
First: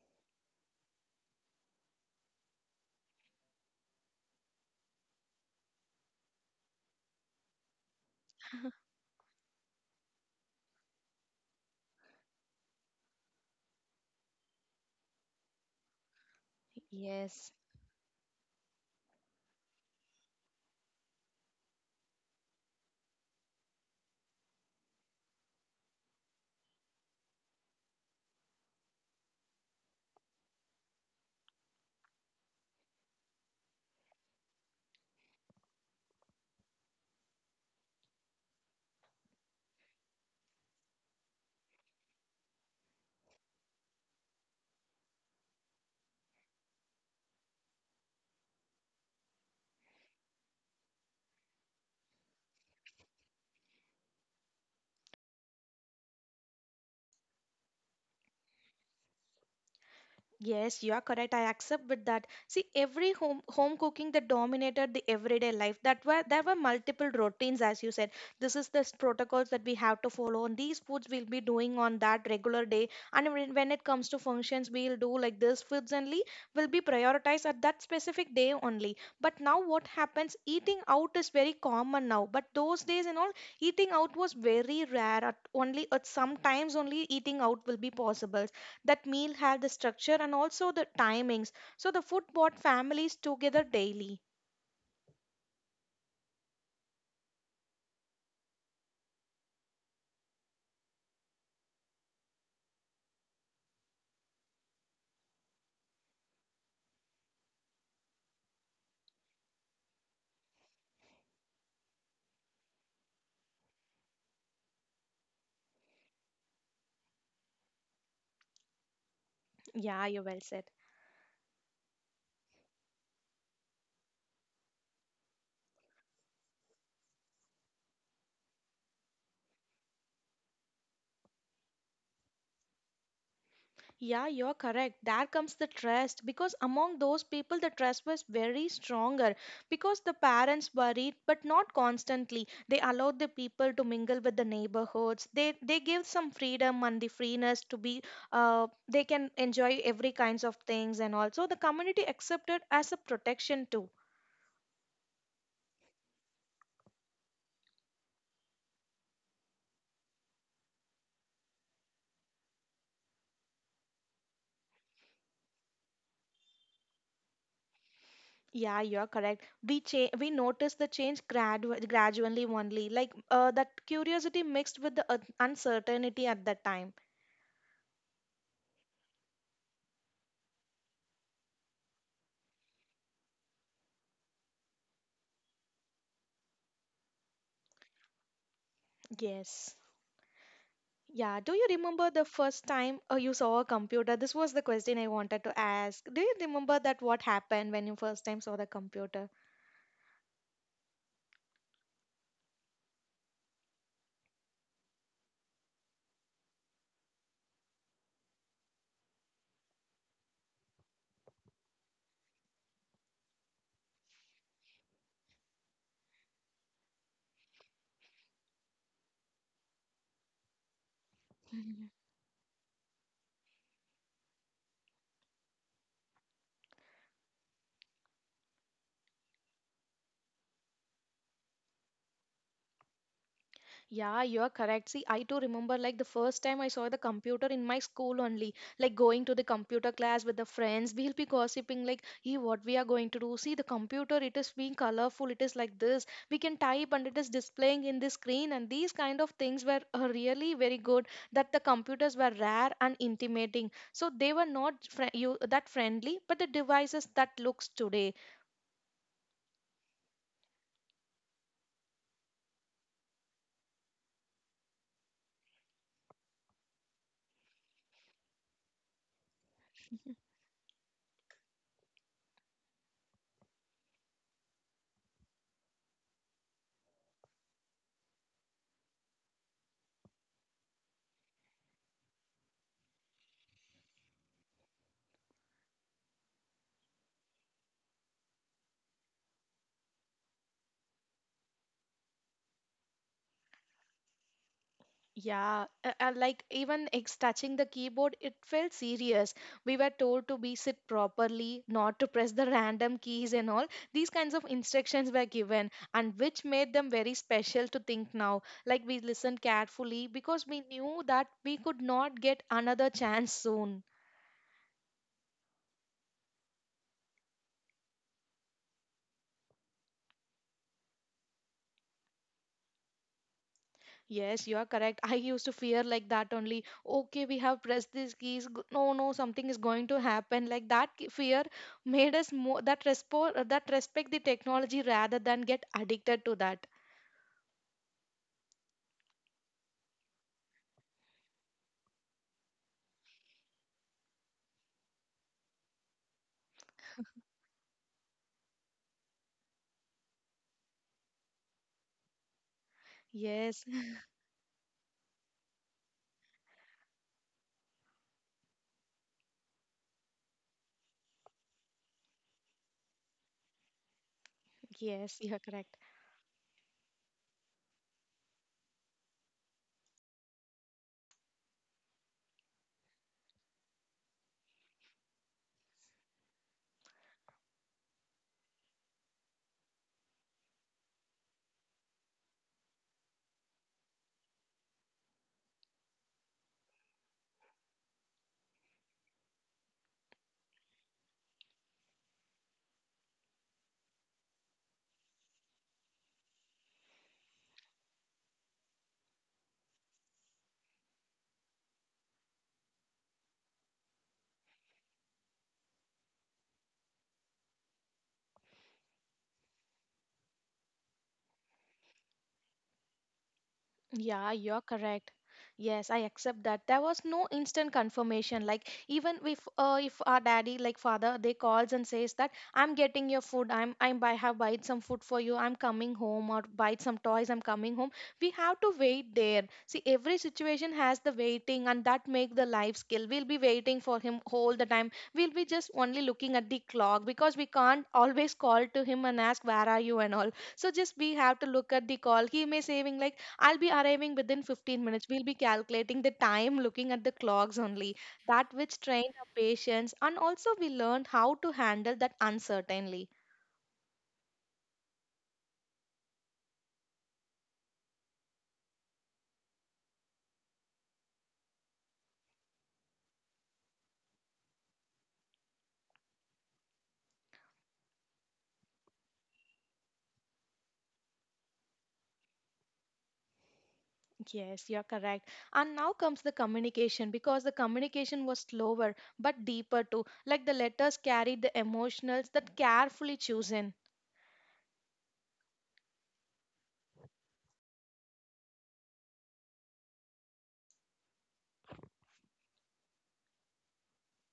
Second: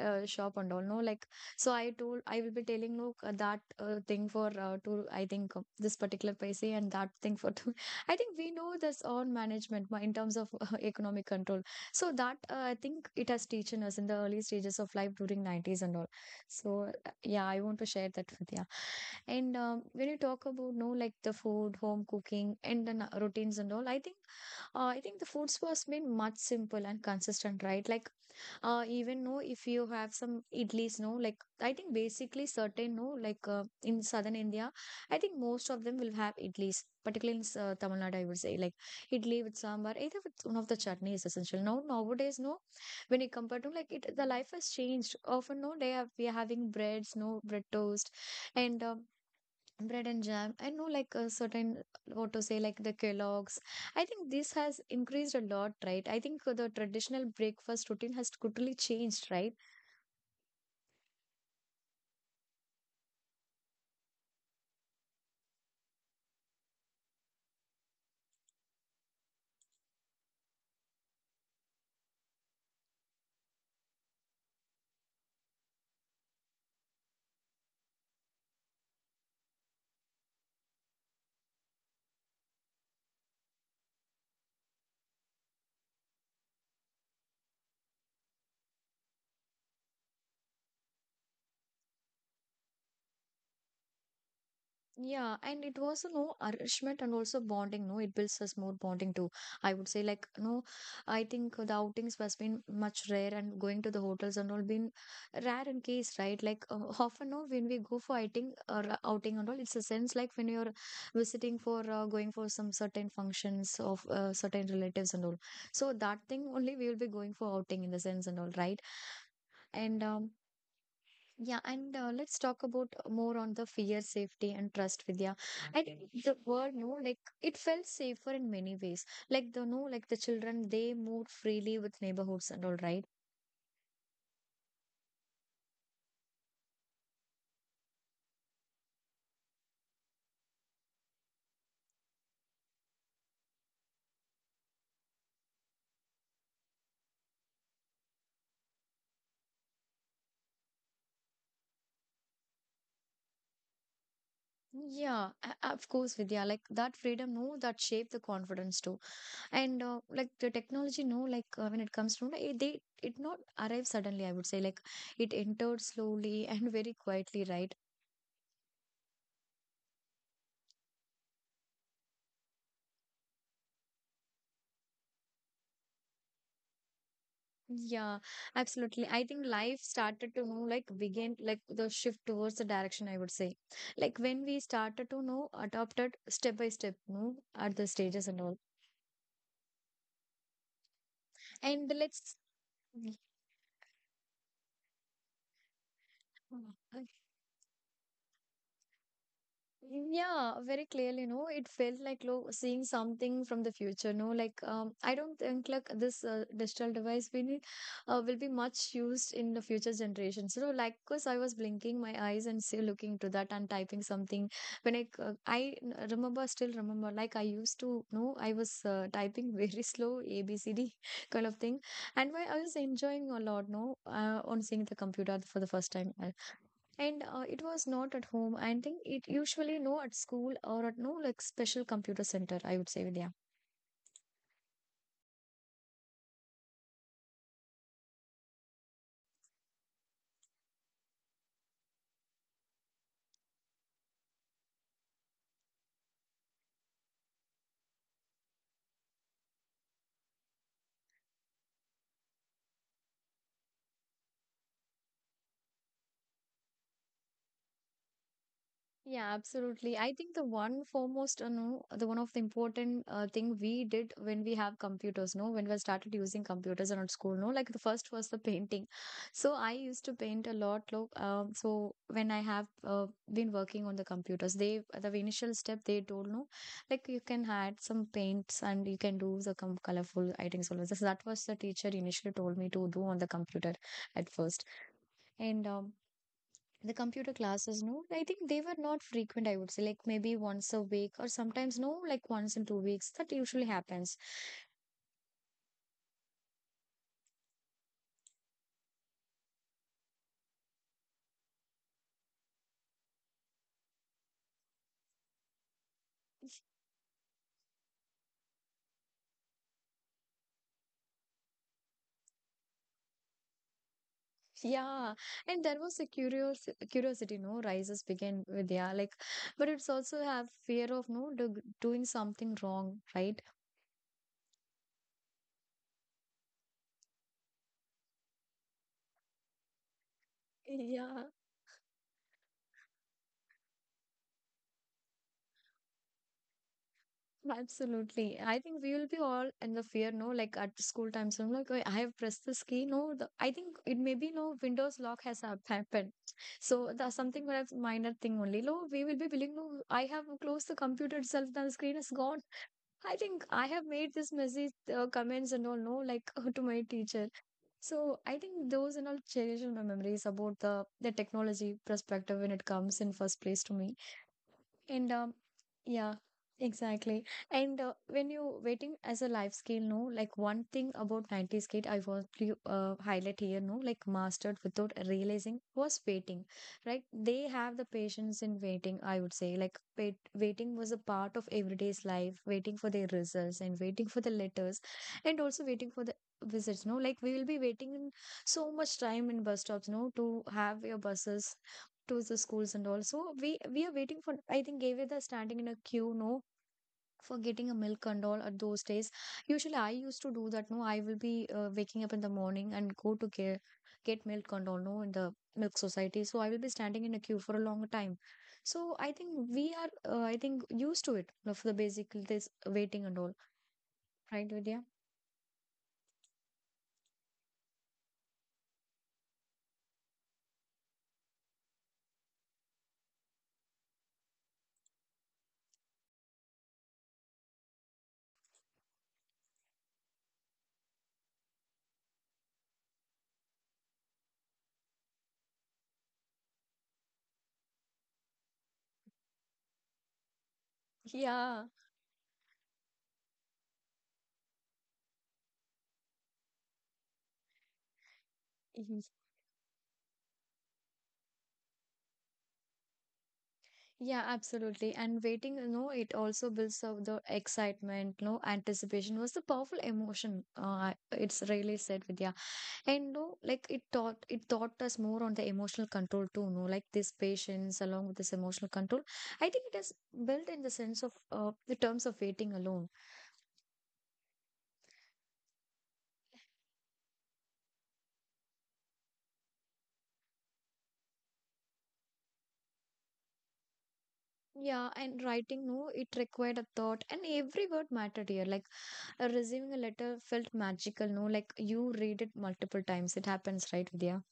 Speaker 1: uh, shop and all, no, like, so I told I will be telling, look, uh, that uh, thing for uh, to I think uh, this particular paise and that thing for two. I think we know this on management ma- in terms of uh, economic control. So that, uh, I think it has teaching us in the early stages of life during nineties and all. So uh, yeah,
Speaker 2: Yes,
Speaker 1: I want to share that with you. And um, when you talk about, no, like the food, home cooking, and the n- routines and all, I think uh, I think the foods was been much simple and consistent, right? Like uh, even know if you have some idlis, no, like I think basically certain, no, like uh, in southern India, I think most of them will have idlis, particularly in uh, Tamil Nadu, I would say. Like idli with sambar, either with one of the chutneys, essential now. Nowadays, no, when it compared to like it, the life has changed often, no, they have, we are having breads, no, bread toast, and um, bread and jam, I know, like a certain, uh, what to say, like the Kellogg's. I think this has increased a lot, right? I think the traditional breakfast routine has totally changed, right?
Speaker 2: yes, you are correct. I accept with that. See, every home home cooking that dominated the everyday life. That were there were multiple routines, as you said. This is the s- protocols that we have to follow, and these foods we'll be doing on that regular day. And when when it comes to functions, we'll do like this. Foods only will be prioritized at that specific day only. But now what happens? Eating out is very common now. But those days and all, eating out was very rare. At only at sometimes only eating out will be possible, that meal had the structure and also the timings. So the food brought families together daily.
Speaker 1: Yeah, and it was, you know, nourishment and also bonding. No, it builds us more bonding too. I would say, like, no, I think the outings has been much rare, and going to the hotels and all been rare in case, right? Like, uh, often, no, when we go for outing or uh, outing and all, it's a sense like when you're visiting for uh, going for some certain functions of uh, certain relatives and all. So that thing only we will be going for outing in the sense and all, right? And
Speaker 2: Yeah, you
Speaker 1: um,
Speaker 2: well said.
Speaker 1: yeah, and uh, let's talk about more on the fear, safety, and trust, Vidya. I think okay, the word, no, like it felt safer in many ways. Like the, no, like the children, they moved freely with neighborhoods and all, right?
Speaker 2: Yeah, you're correct, there comes the trust, because among those people the trust was very stronger, because the parents worried but not constantly. They allowed the people to mingle with the neighborhoods. They they give some freedom and the freeness to be, uh, they can enjoy every kinds of things, and also the community accepted as a protection too.
Speaker 1: Yeah, a- of course, Vidya. Like that freedom, no, that shaped the confidence too. And uh, like the technology, no, like uh, when it comes to, it, they it not arrive suddenly. I would say, like it entered slowly and very quietly, right?
Speaker 2: Yeah, you're correct. We cha- we notice the change gradu- gradually only, like uh, that curiosity mixed with the un- uncertainty at that time.
Speaker 1: Yeah, absolutely. I think life started to know, like, begin, like, the shift towards the direction, I would say. Like, when we started to know, adopted step by step, no, at the stages and all.
Speaker 2: Yes. Yeah. Do you
Speaker 1: And
Speaker 2: remember the
Speaker 1: let's,
Speaker 2: first time uh, you saw a computer? This was the question I wanted to ask. Do you remember that what happened when you first time saw the computer?
Speaker 1: mm, yeah, very clearly, no. It felt like lo seeing something from the future, no. Like um, I don't think like this uh, digital device will be, uh, will be much used in the future generations. You know, like because I was blinking my eyes and still looking to that and typing something. When I c- I n- remember, still remember, like I used to know I was uh, typing very slow A B C D kind of thing, and why I was enjoying a lot, no, uh, on seeing the computer for the first time. Uh, and uh, it was not at home. I think it usually, no, at school or at, no, like special computer center, I would say, Vidya.
Speaker 2: Yeah, you're correct. See, I too remember like the first time I saw the computer in my school only, like going to the computer class with the friends. We'll be gossiping like, hey, what we are going to do. See, the computer, it is being colorful. It is like this. We can type and it is displaying in the screen. And these kind of things were uh, really very good, that the computers were rare and intimating. So they were not fri you that friendly, but the devices that looks today.
Speaker 1: Yeah, absolutely. I think the one foremost, you know, the one of the important uh, thing we did when we have computers, no, when we started using computers in our school, no, like the first was the painting. So I used to paint a lot. Look, um, so when I have uh, been working on the computers, they the initial step they told, no, like you can add some paints and you can do the com colorful items. So that was the teacher initially told me to do on the computer at first, and um, the computer classes, no, I think they were not frequent, I would say, like maybe once a week or sometimes, no, like once in two weeks, that usually happens.
Speaker 2: Yeah, uh, uh, like even ex touching the keyboard, it felt serious. We were told to be sit properly, not to press the random keys and all. These kinds of instructions were given, and which made them very special to think now. Like we listened carefully because we knew that we could not get another chance soon.
Speaker 1: Yeah, and there was a curious curiosity, no, rises began with, yeah, like but it's also have fear of, no, do, doing something wrong, right?
Speaker 2: Yes, you are correct. I used to fear like that only. Okay, we have pressed these keys. G- No, no, something is going to happen. Like that ki-
Speaker 1: Yeah,
Speaker 2: fear made us more that respo- uh, that respect the technology rather than get addicted to that.
Speaker 1: absolutely. I think we will be all in the fear, no? Like at school time, so I'm like, "Oh, I have pressed this key. No, the, I think it may be, no, Windows lock has hap- happened. So that's something would have minor thing only. No, we will be willing, no, I have closed the computer itself, the screen is gone. I think
Speaker 2: Yes,
Speaker 1: I have made this messy uh, comments and all, no, like to my teacher. So I think those and all cherish in my memories about the the technology perspective when it comes in first place to me. And
Speaker 2: yes, you
Speaker 1: um,
Speaker 2: are correct.
Speaker 1: yeah, exactly. And uh, when you waiting as a life skill, no, like one thing about nineties kid I want to uh, highlight here, no, like mastered without realizing was waiting, right? They have the patience in waiting, I would say. Like wait, waiting was a part of everyday's life, waiting for their results and waiting for the letters and also waiting for the visits, no? Like we will be waiting in so much time in bus stops, no, to have your buses to the schools and all. So we we are waiting for. I think Gavier are standing in a queue. No. For getting a milk and all at those days, usually I used to do that. No, I will be uh, waking up in the morning and go to get get milk and all. No, in the milk society, so I will be standing in a queue for a long time. So I think we are, uh, I think used to it. Of the basic this waiting and all,
Speaker 2: Yeah,
Speaker 1: right,
Speaker 2: you're
Speaker 1: Vidya?
Speaker 2: correct. Yes, I accept that. There was no instant confirmation. Like even if uh, if our daddy, like father, they calls and says that I'm getting your food. I'm I'm I have buyed some food for you. I'm coming home or buy some toys. I'm coming home. We have to wait there. See, every situation has the waiting, and that make the life skill. We'll be waiting for him all the time. We'll be just only looking at the clock, because we can't always call to him and ask where are you and all. So just we have to
Speaker 1: Yeah,
Speaker 2: look at the call. He may saving like I'll be arriving within fifteen minutes. We'll be calculating the time looking at the clocks only. That which trained our patience, and also we learned how to handle that uncertainly.
Speaker 1: yeah, absolutely. And waiting, you know, it also builds up the excitement, no, anticipation was the powerful emotion. Uh, it's really said, Vidya. And no, like it taught it taught us more on the emotional control too, no, like this patience along with this emotional control. I think it is built in the sense of uh, the terms of waiting alone.
Speaker 2: Yes, you're correct. And now comes the communication, because the communication was slower but deeper too. Like the letters carried the emotionals that carefully chosen.
Speaker 1: Yeah, and writing, no, it required a thought, and every word mattered here. Like uh, receiving a letter felt magical, no, like you read it multiple times. It happens, right, Vidya?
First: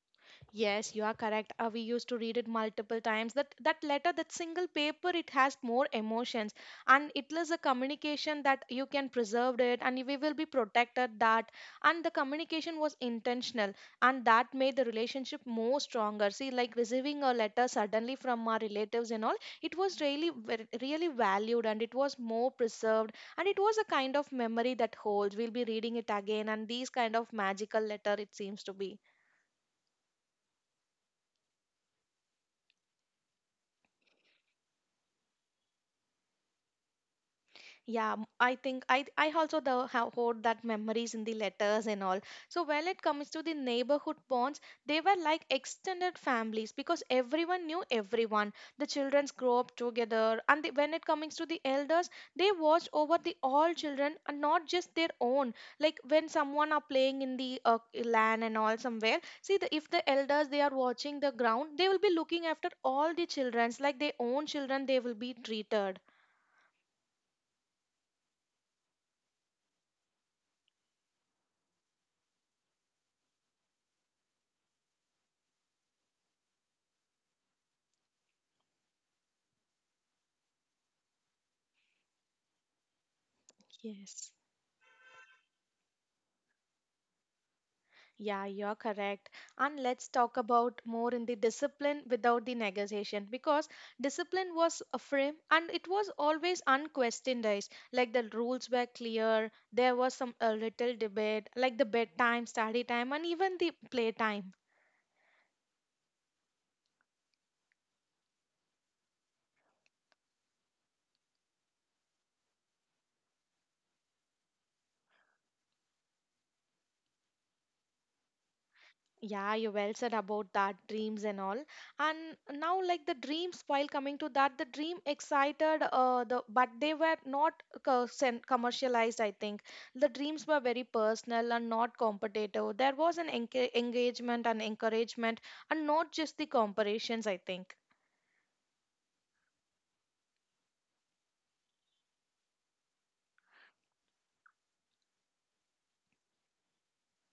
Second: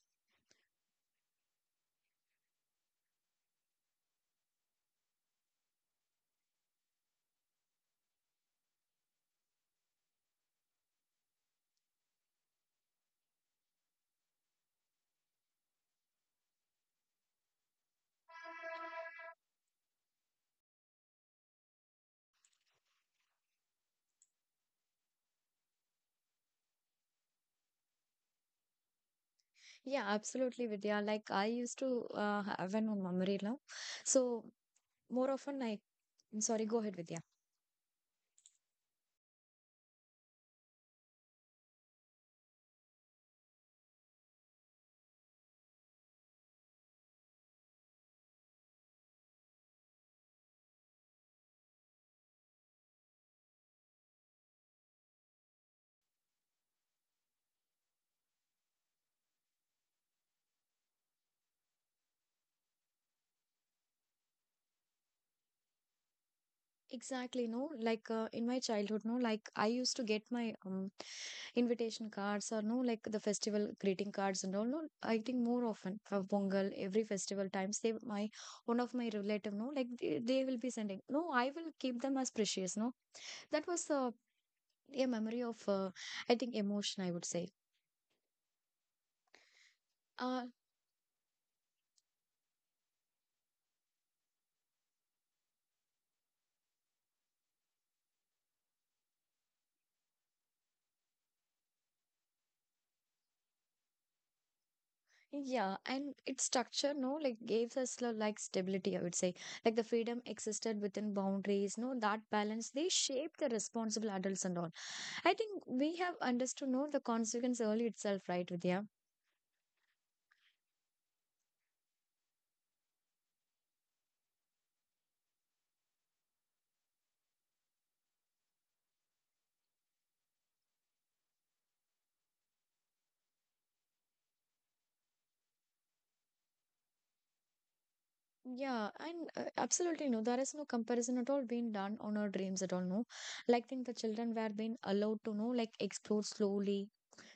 Speaker 2: Yes, you are correct. Uh, we used to read it multiple times. That that letter, that single paper, it has more emotions, and it is a communication that you can preserve it, and we will be protected that. And the communication was intentional, and that made the relationship more stronger. See, like receiving a letter suddenly from our relatives and all, it was really ver- really valued, and it was more preserved, and it was a kind of memory that holds. We'll be reading it again, and these kind of magical letter, it seems to be.
Speaker 1: Yeah, absolutely, Vidya. Like I used to uh, have an memory now. So more often, I I'm sorry, go ahead, Vidya.
Speaker 2: Yeah, m- I think I I also the, have hold that memories in the letters and all. So when it comes to the neighborhood bonds, they were like extended families, because everyone knew everyone. The childrens grow up together, and the, when it comes to the elders, they watch over the all children and not just their own. Like when someone are playing in the uh, land and all somewhere, see the, if the elders they are watching the ground, they will be looking after all the childrens like their own children. They will be treated.
Speaker 1: Exactly, no. Like uh, in my childhood, no. Like I used to get my um, invitation cards or, no, like the festival greeting cards and all. No, I think more often for Pongal, every festival times they my one of my relative, no, like they, they will be sending. No, I will keep them as precious. No, that was uh,
Speaker 2: Yes.
Speaker 1: a memory of, uh, I think emotion. I would say.
Speaker 2: Yeah, you're correct. And let's talk
Speaker 1: Uh,
Speaker 2: about more in the discipline without the negotiation, because discipline was a frame and it was always unquestioned, guys. Like the rules were clear, there was some a little debate, like the bedtime, study time, and even the playtime.
Speaker 1: Yeah, and its structure, no, like gave us lo- like stability, I would say. Like the freedom existed within boundaries, no, that balance, they shaped the responsible adults and all. I think we have understood, no, the consequence early itself, right, Vidya?
Speaker 2: Yeah, you well said about that dreams and all. And now, like the dreams, while coming to that, the dream excited, uh, the but they were not co- sen- commercialized. I think the dreams were very personal and not competitive. There was an enca- engagement and encouragement, and not just the comparisons, I think.
Speaker 1: Yeah, and uh, absolutely, no, there is no comparison at all being done on our dreams at all, no. Like, think the children were being allowed to, know, like explore slowly.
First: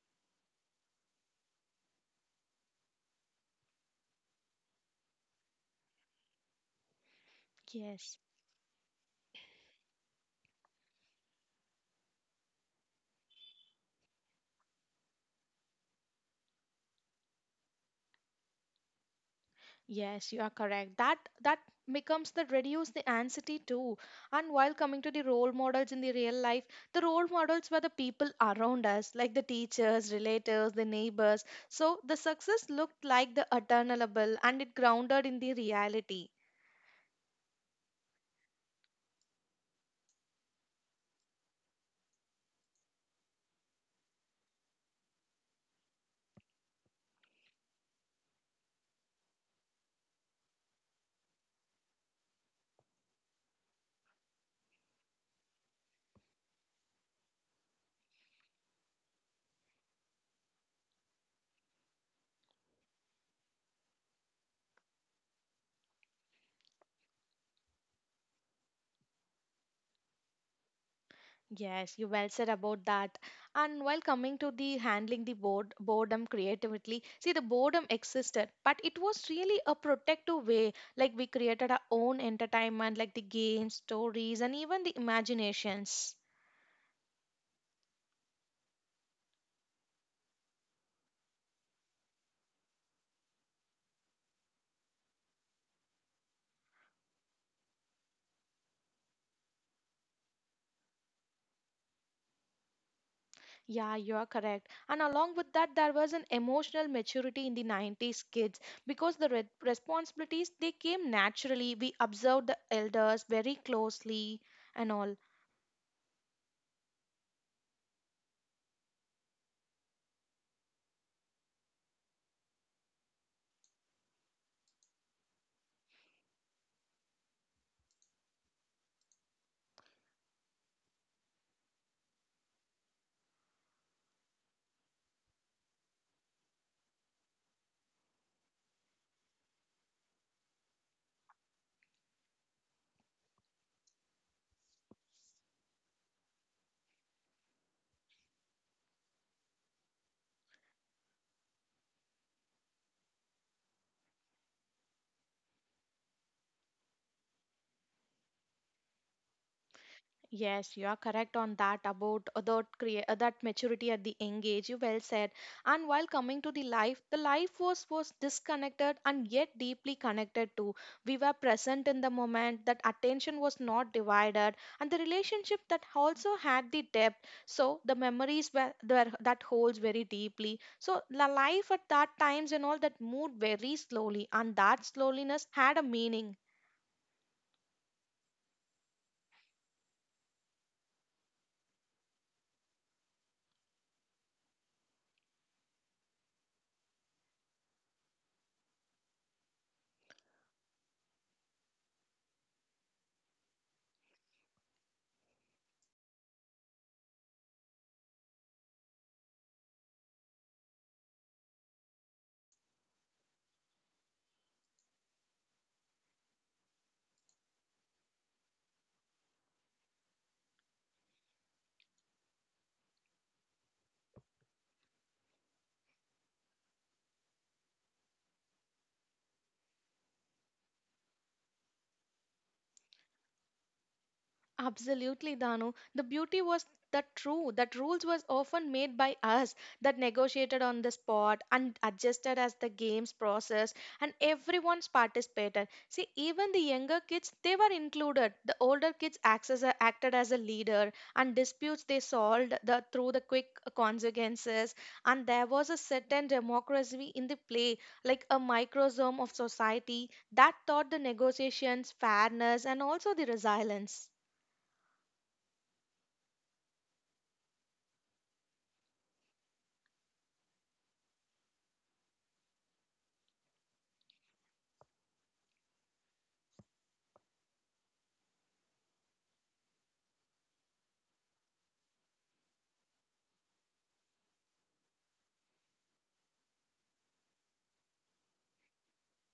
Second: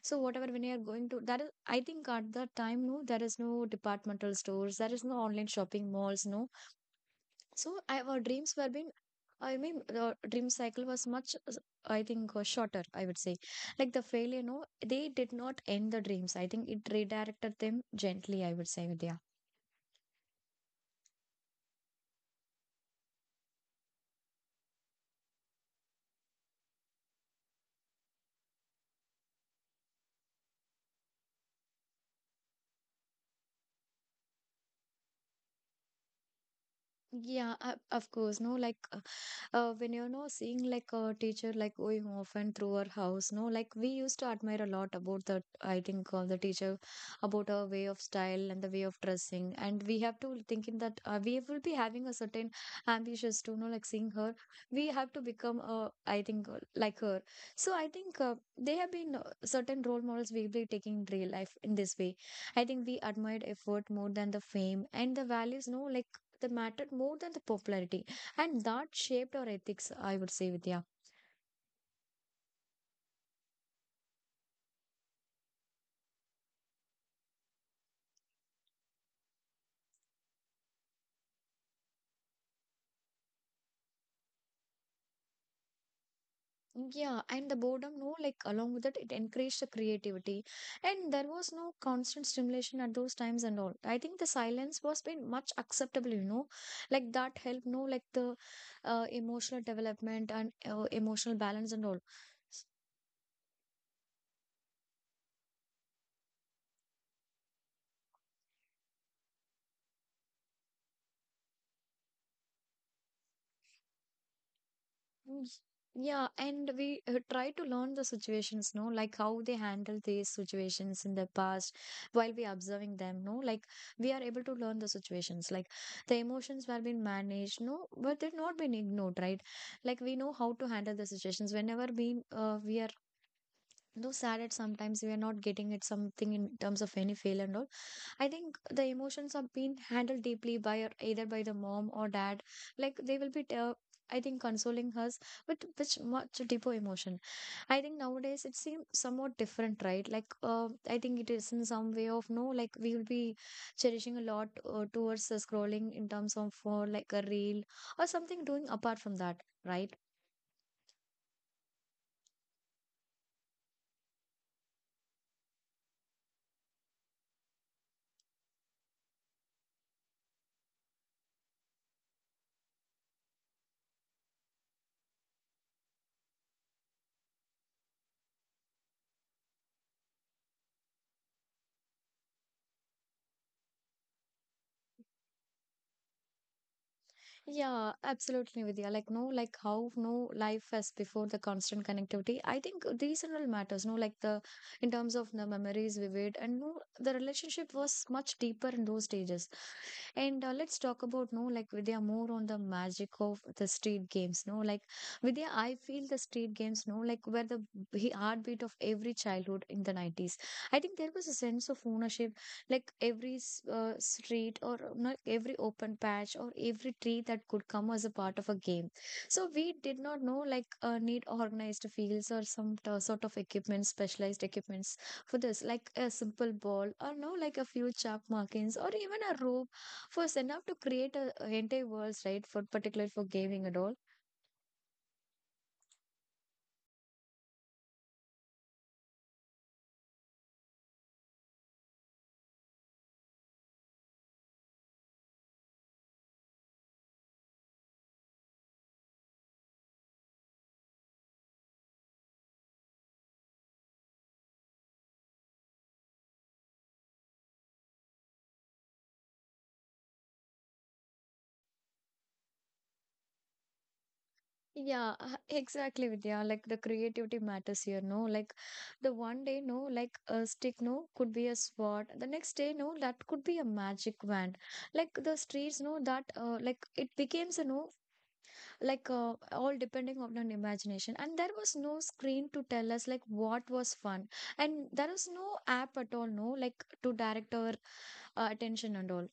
Speaker 1: So whatever when you are going to that is, I think at that time, no, there is no departmental stores, there is no online shopping malls, no. So I,
Speaker 2: Yes.
Speaker 1: our dreams were been, I mean, the dream cycle was much, uh, I think, uh, shorter, I would say. Like the failure, no, they did not end the dreams. I think it redirected them gently, I would say, Vidya.
Speaker 2: Yes, you are correct. That that becomes the reduce the anxiety too. And while coming to the role models in the real life, the role models were the people around us, like the teachers, relatives, the neighbors. So the success looked like the attainable and it grounded in the reality.
Speaker 1: Yeah, uh, of course, no, like uh, uh, when you know seeing like a teacher like going often through our house no like we used to admire a lot about the I think uh, the teacher about her way of style and the way of dressing, and we have to think in that uh, we will be having a certain ambitions to know like seeing her. We have to become uh, I think uh, like her. So i think uh, they have been uh, certain role models we will be taking in real life in this way. I think we admired effort more than the fame, and the values no like they mattered more than the popularity, and that shaped our ethics, I would say, Vidya.
Speaker 2: Yes, you well said about that. And while coming to the handling the bored, boredom creatively, see the boredom existed, but it was really a protective way. Like we created our own entertainment, like the games, stories, and even the imaginations.
Speaker 1: Yeah, and the boredom, no, like along with it, it encouraged the creativity, and there was no constant stimulation at those times and all. I think the silence was been much acceptable, you know, like that helped, no, like the uh, emotional development and uh, emotional balance and all.
Speaker 2: Yeah, you are correct. And along with that, there was an emotional maturity in the nineties kids because the re- responsibilities they came naturally. We observed the elders very closely and all.
Speaker 1: Mm, yeah, and we uh, try to learn the situations, no, like how they handle these situations in the past. While we observing them, no, like we are able to learn the situations, like the emotions were being managed, no, but they've not been ignored, right? Like we know how to handle the situations. Whenever we uh, we are no sad at sometimes, we are not getting at something in terms of any failure and all. I think the emotions are being handled deeply by our, either by the mom or dad. Like they will be, uh, I think, consoling us with which much deeper emotion. I think nowadays it seems somewhat different, right? Like uh, I think it is in some way of no, like we will be cherishing a lot uh, towards the scrolling in terms of for like a reel or something doing apart from that. Right,
Speaker 2: Yes, you are correct on that about uh, that crea- uh, that maturity at the young age. You well said. And while coming to the life, the life was was disconnected and yet deeply connected too. We were present in the moment. That attention was not divided, and the relationship that also had the depth. So the memories were there that holds very deeply. So the life at that times and all that moved very slowly, and that slowness had a meaning.
Speaker 1: yeah, absolutely, Vidya. Like, no, like how no life as before the constant connectivity. I think these and all matters, no, like the in terms of the memories vivid, and no, the relationship was much deeper in those stages. And uh, let's talk about no like Vidya more on the magic of the street games. No, like Vidya, I feel the street games. No, like where the b- heartbeat of every childhood in the nineties. I think there was a sense of ownership, like every s- uh, street or uh, not every open patch or every tree that could come as a part of a game. So we did not know like uh, need organized fields or some t- sort of equipment, specialized equipments for this, like a simple ball or no, like a few chalk markings or even a rope first enough to create a, a entire worlds, right? For particular for gaming and all.
Speaker 2: Absolutely, Danu. The beauty was that true that rules was often made by us that negotiated on the spot and adjusted as the game's process and everyone's participated. See, even the younger kids they were included. The older kids access, acted as a leader and disputes they solved the, through the quick consequences. And there was a certain democracy in the play, like a microsome of society that taught the negotiations fairness and also the resilience.
Speaker 1: Yeah, uh, exactly, Vidya. Like the creativity matters here, no? Like the one day, no, like a stick, no, could be a sword. The next day, no, that could be a magic wand. Like the streets, no, that, uh, like it becomes, a no, like uh, all depending on an imagination. And there was no screen to tell us like what was fun, and there was no app at all, no, like to direct our uh, attention and all.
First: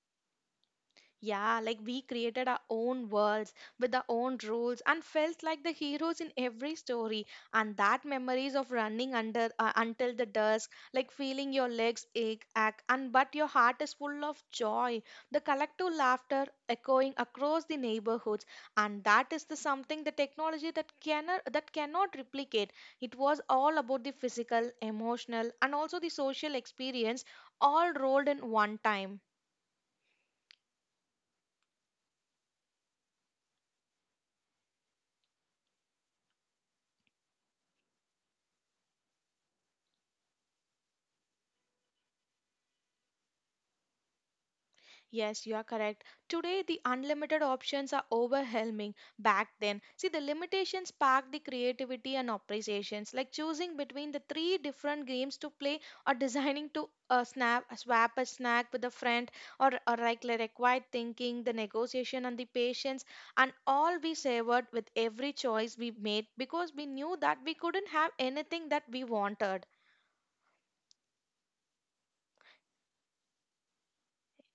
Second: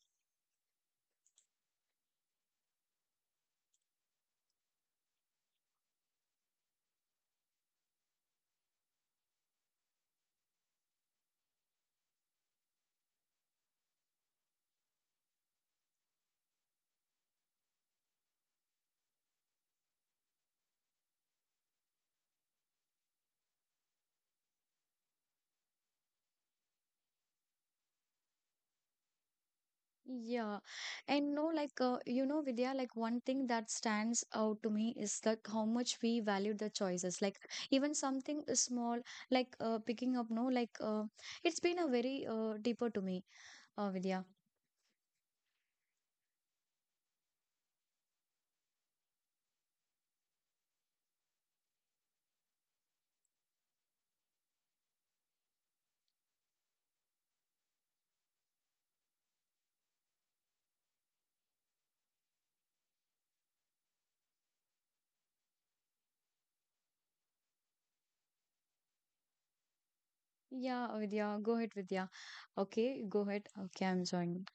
Speaker 2: Yeah, like we created our own worlds with our own rules and felt like the heroes in every story. And that memories of running under uh, until the dusk, like feeling your legs ache, ache, and but your heart is full of joy. The collective laughter echoing across the neighborhoods, and that is the something the technology that cannot that cannot replicate. It was all about the physical, emotional, and also the social experience all rolled in one time.
Speaker 1: Yeah, and no, like uh, you know, Vidya, like one thing that stands out to me is like how much we value the choices. Like even something small, like uh, picking up, no, like uh, it's been a very uh, deeper to me, uh, Vidya.
Speaker 2: Yes, you are correct. Today, the unlimited options are overwhelming. Back then, see, the limitations sparked the creativity and appreciations, like choosing between the three different games to play or designing to uh, snap, swap a snack with a friend, or, or like like required thinking, the negotiation, and the patience, and all we savored with every choice we made because we knew that we couldn't have anything that we wanted.
Speaker 1: Yeah, Vidya, go ahead, Vidya. Okay, go ahead. Okay, I'm joining.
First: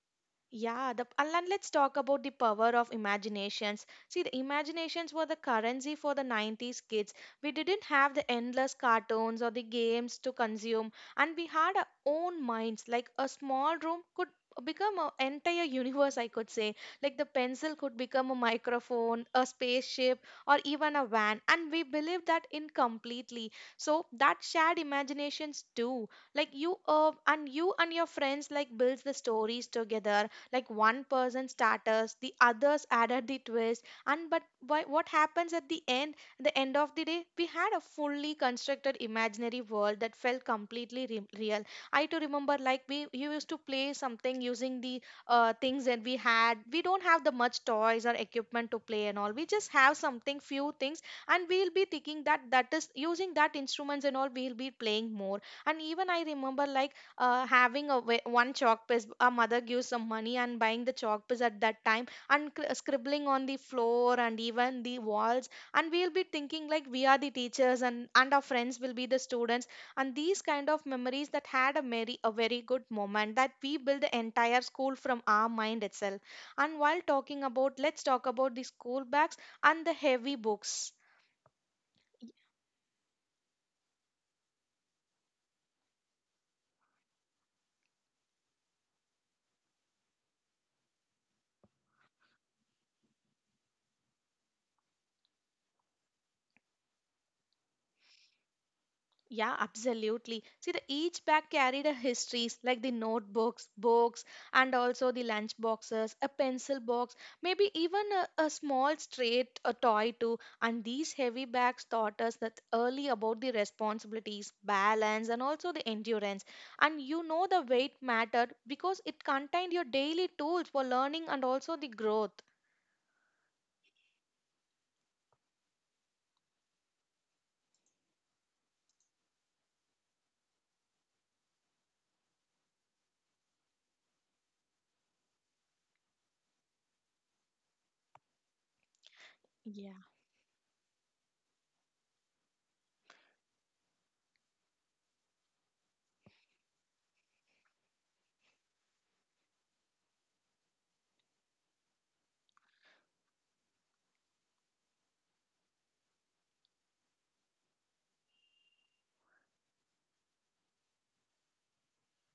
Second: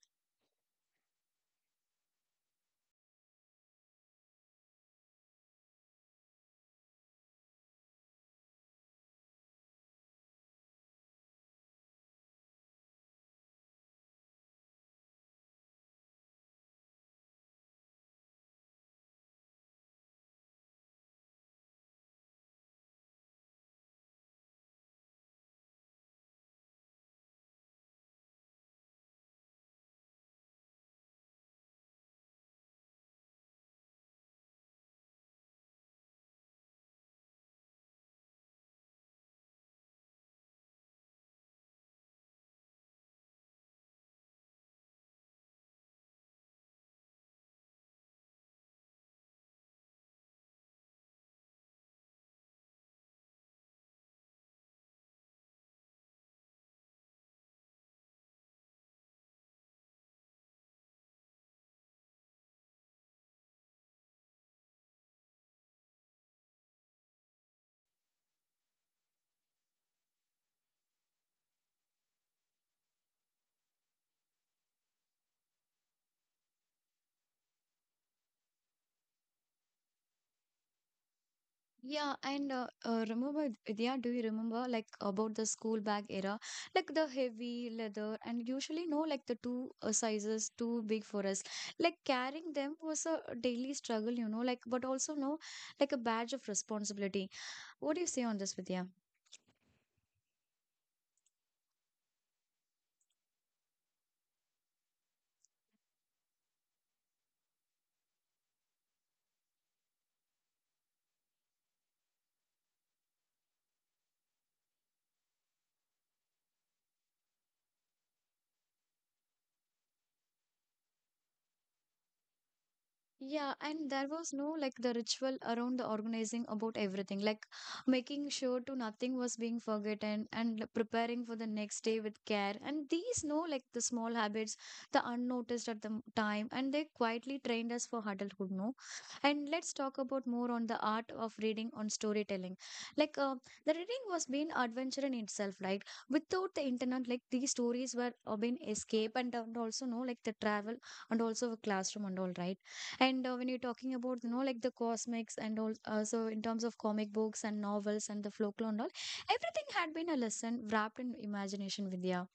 Speaker 2: Yeah, the, and then let's talk about the power of imaginations. See, the imaginations were the currency for the nineties kids. We didn't have the endless cartoons or the games to consume, and we had our own minds. Like a small room could become an entire universe, I could say. Like the pencil could become a microphone, a spaceship, or even a van, and we believed that in completely. So that shared imaginations too. Like you uh, and you and your friends like builds the stories together like one person starters the others added the twist and but why, what happens at the end the end of the day we had a fully constructed imaginary world that felt completely re- real. I too remember like we you used to play something using the uh, things that we had. We don't have the much toys or equipment to play and all, we just have something few things and we'll be thinking that that is using that instruments and all we'll be playing more. And even I remember like uh, having a wa- one chalk piece, a mother gives some money and buying the chalk piece at that time and cr- scribbling on the floor and even the walls, and we'll be thinking like we are the teachers and and our friends will be the students. And these kind of memories that had a very a very good moment that we build the entire school from our mind itself. And while talking about, let's talk about the school bags and the heavy books.
Speaker 1: Yeah, and uh, uh, Remember, Vidya, do you remember like about the school bag era? Like the heavy leather, and usually, no, like the two uh, sizes too big for us. Like carrying them was a daily struggle, you know, like, but also, no, like a badge of responsibility. What do you say on this, Vidya?
Speaker 2: Yeah, absolutely. See, the each bag carried a histories like the notebooks, books, and also the lunch boxes, a pencil box, maybe even a, a small straight a toy too. And these heavy bags taught us that early about the responsibilities, balance, and also the endurance. And you know the weight mattered because it contained your daily tools for learning and also the growth.
Speaker 1: Yeah, and there was no like the ritual around the organizing about everything, like making sure to nothing was being forgotten and like preparing for the next day with care. And these no like the small habits, the unnoticed at the m- time, and they quietly trained us for adulthood, no? And let's talk about more on the art of reading on storytelling. Like uh, the reading was being adventure in itself, right? Without the internet, like these stories were uh, being escape and, and also no like the travel and also a classroom and all, right? And uh, when you're talking about, you know, like the cosmics and all, uh, so in terms of comic books and novels and the folklore and all, everything had been a lesson wrapped in imagination, Vidya.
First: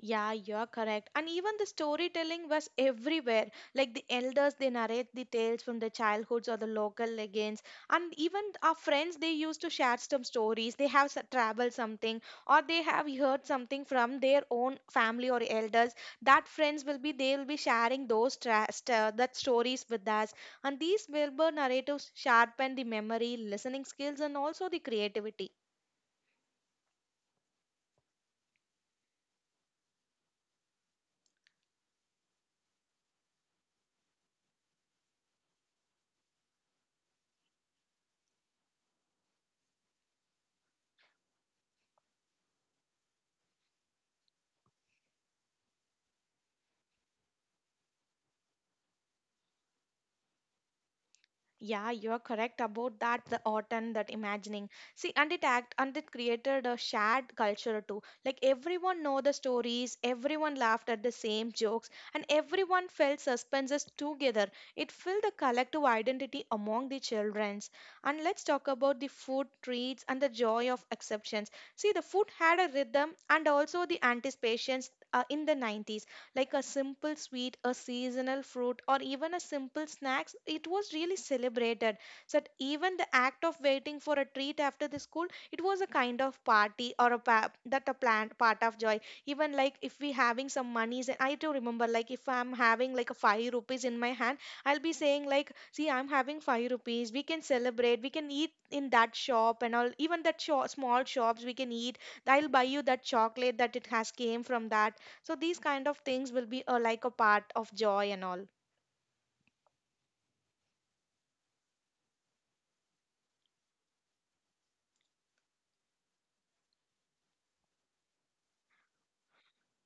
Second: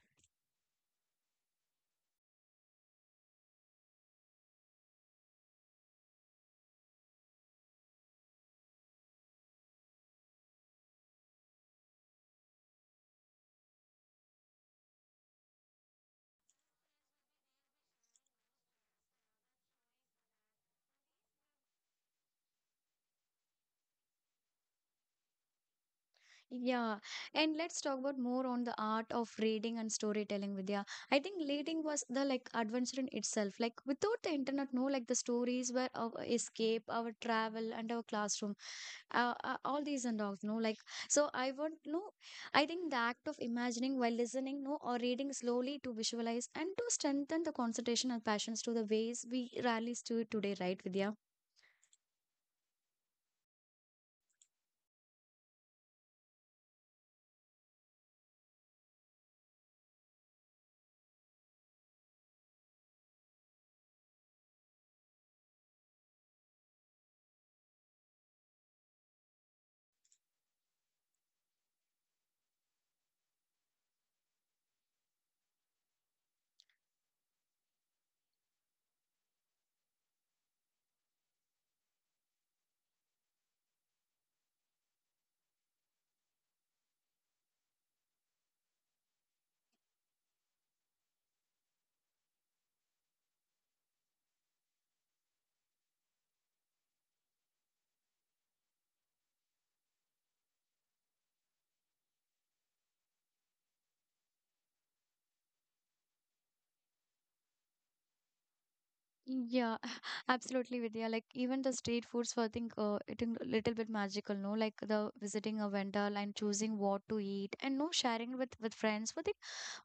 Speaker 2: Yeah, you're correct. And even the storytelling was everywhere. Like the elders, they narrate the tales from their childhoods or the local legends. And even our friends, they used to share some stories. They have s- traveled something or they have heard something from their own family or elders. That friends will be, they will be sharing those tra- st- uh, that stories with us. And these Wilbur narratives sharpen the memory, listening skills, and also the creativity.
Speaker 1: Yeah. And let's talk about more on the art of reading and storytelling, Vidya. I think reading was the like adventure in itself. Like without the internet, no, like the stories were our escape, our travel, and our classroom uh, uh, all these and dogs no like so I want no I think the act of imagining while listening no or reading slowly to visualize and to strengthen the concentration and passions to the ways we rarely do it today right vidya.
Speaker 2: Yeah, you're correct about that. The art and that imagining. See, and it act and it created a shared culture too. Like everyone know the stories, everyone laughed at the same jokes, and everyone felt suspenses together. It filled the collective identity among the childrens. And let's talk about the food treats and the joy of exceptions. See, the food had a rhythm and also the anticipations uh, in the nineties like a simple sweet, a seasonal fruit, or even a simple snacks, it was really celebrated. So that even the act of waiting for a treat after the school, it was a kind of party or a pa- that a planned part of joy. Even like if we having some monies, and I do remember like if I'm having like a five rupees in my hand, I'll be saying like, see, I'm having five rupees. We can celebrate. We can eat in that shop and all. Even that sho small shops we can eat. I'll buy you that chocolate that it has came from that, so these kind of things will be uh, like a part of joy and all.
Speaker 1: Yeah, absolutely, Vidya. Like even the street foods, for I think uh, it a little bit magical, no? Like the visiting a vendor and choosing what to eat, and no sharing with with friends. But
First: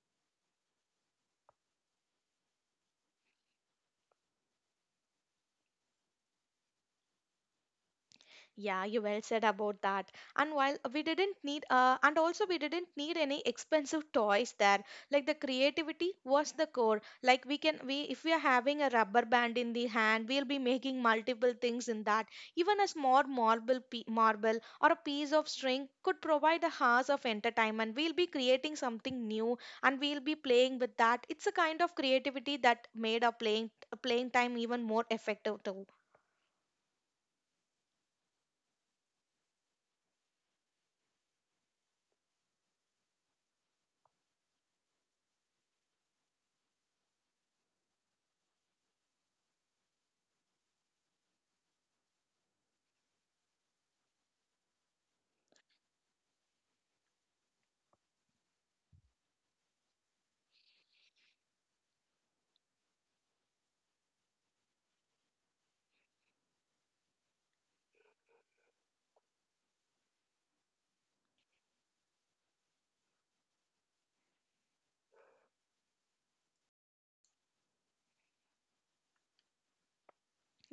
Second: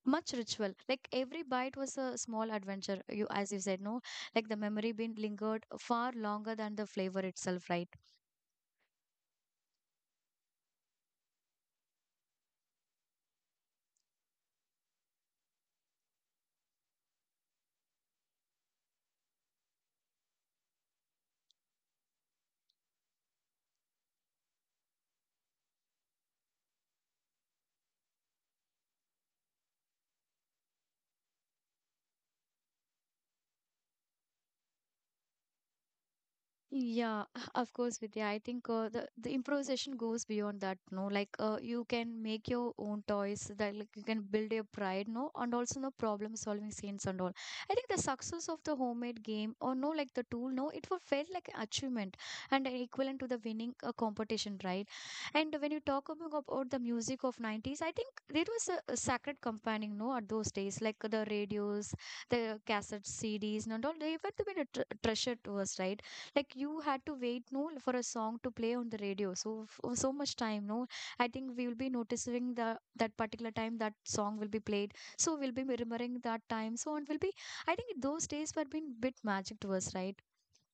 Speaker 1: much ritual, like every bite was a small adventure, you as you said no, like the memory being lingered far longer than the flavor itself, right?
Speaker 2: Yeah, you well said about that. And while we didn't need, uh, and also we didn't need any expensive toys there. Like the creativity was the core. Like we can, we if we are having a rubber band in the hand, we'll be making multiple things in that. Even a small marble, pe- marble or a piece of string could provide a house of entertainment. We'll be creating something new, and we'll be playing with that. It's a kind of creativity that made our playing playing time even more effective too.
Speaker 1: Yeah, of course, Vidya. I think uh, the the improvisation goes beyond that. No, like uh, you can make your own toys. That like you can build your pride. No, and also no problem solving scenes and all. I think the success of the homemade game or no, like the tool. No, it wa- felt like an achievement and uh, equivalent to the winning a competition, right? And when you talk about, about the music of nineties, I think it was a, a sacred companion. No, at those days, like the radios, the cassette C Ds, and all. They were the treasure to us, right? Like you had to wait, no, for a song to play on the radio so for so much time, no, I think we will be noticing the that particular time that song will be played, so we'll be remembering that time so it will be, I think those days were been bit magic to us right.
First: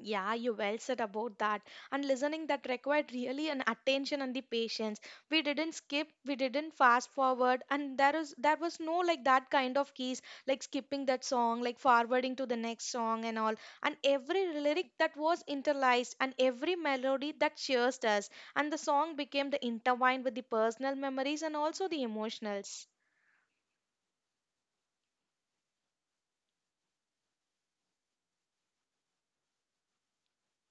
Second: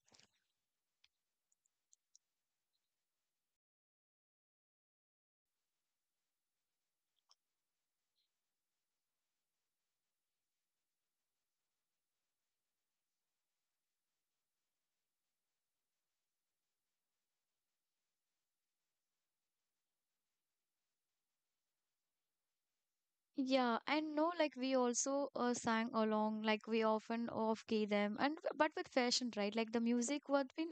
Speaker 2: Yeah, you well said about that. And listening that required really an attention and the patience. We didn't skip, we didn't fast forward, and there is there was no like that kind of keys, like skipping that song, like forwarding to the next song and all. And every lyric that was interlaced and every melody that cheers us. And the song became the intertwined with the personal memories and also the emotionals.
Speaker 1: Yeah, and no like we also uh, sang along, like we often off key them, and but with fashion, right? Like the music was been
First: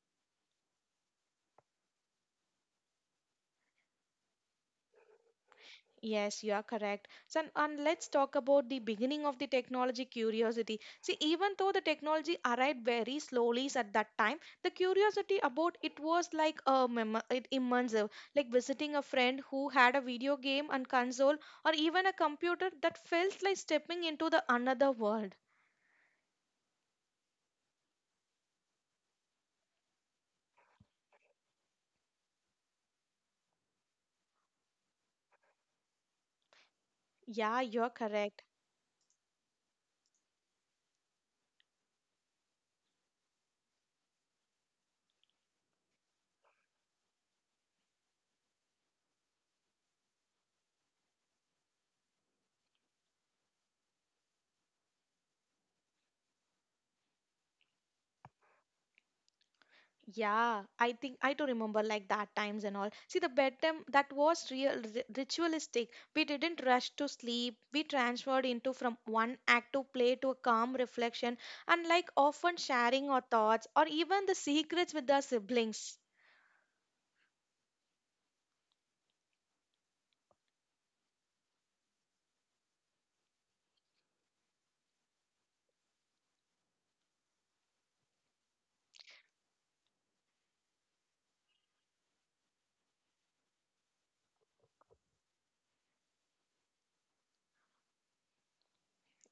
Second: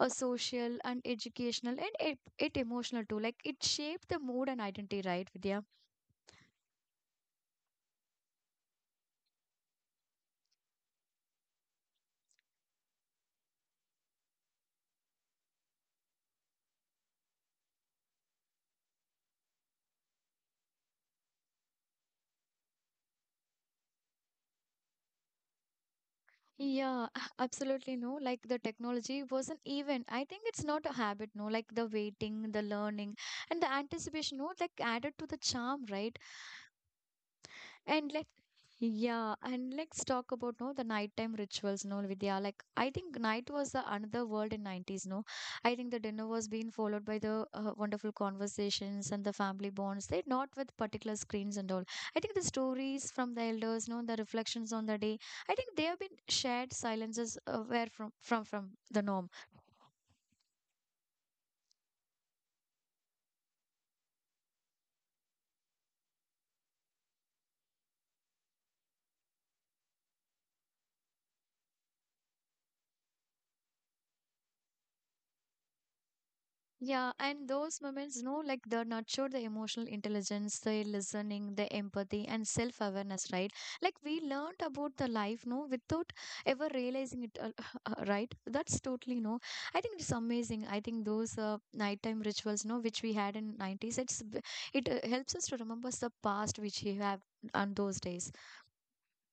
Speaker 1: a social and educational, and it, it emotional too, like it shaped the mood and identity, right Vidya?
Speaker 2: Yes, you are correct. So, and and let's talk about the beginning of the technology curiosity. See, even though the technology arrived very slowly at that time, the curiosity about it was like a mem- it immersive, like visiting a friend who had a video game and console, or even a computer that felt like stepping into the another world.
Speaker 1: Yeah, absolutely no. Like the technology was an event. I think it's not a habit, no. Like the waiting, the learning, and the anticipation, no. Like added to the charm, right?
Speaker 2: Yeah, you're
Speaker 1: And let
Speaker 2: correct.
Speaker 1: Yeah, and let's talk about no the nighttime rituals, no Vidya. Like I think night was the another world in nineties, no. I think the dinner was being followed by the uh, wonderful conversations and the family bonds. They not with particular screens and all. I think the stories from the elders, no, the reflections on the day. I think they have been shared silences uh, where from from from the norm.
Speaker 2: Yeah, I think I do remember like that times and all. See, the bedtime that was real ri- ritualistic. We didn't rush to sleep. We transferred into from one active play to a calm reflection and like often sharing our thoughts or even the secrets with our siblings.
Speaker 1: Yeah, and those moments, no, like they nurture the emotional intelligence, the listening, the empathy, and self awareness, right? Like we learned about the life, no, without ever realizing it, uh, uh, right? That's totally no. I think it's amazing. I think those uh, nighttime rituals, no, which we had in nineties, it's b- it uh, helps us to remember the past which we have on those days.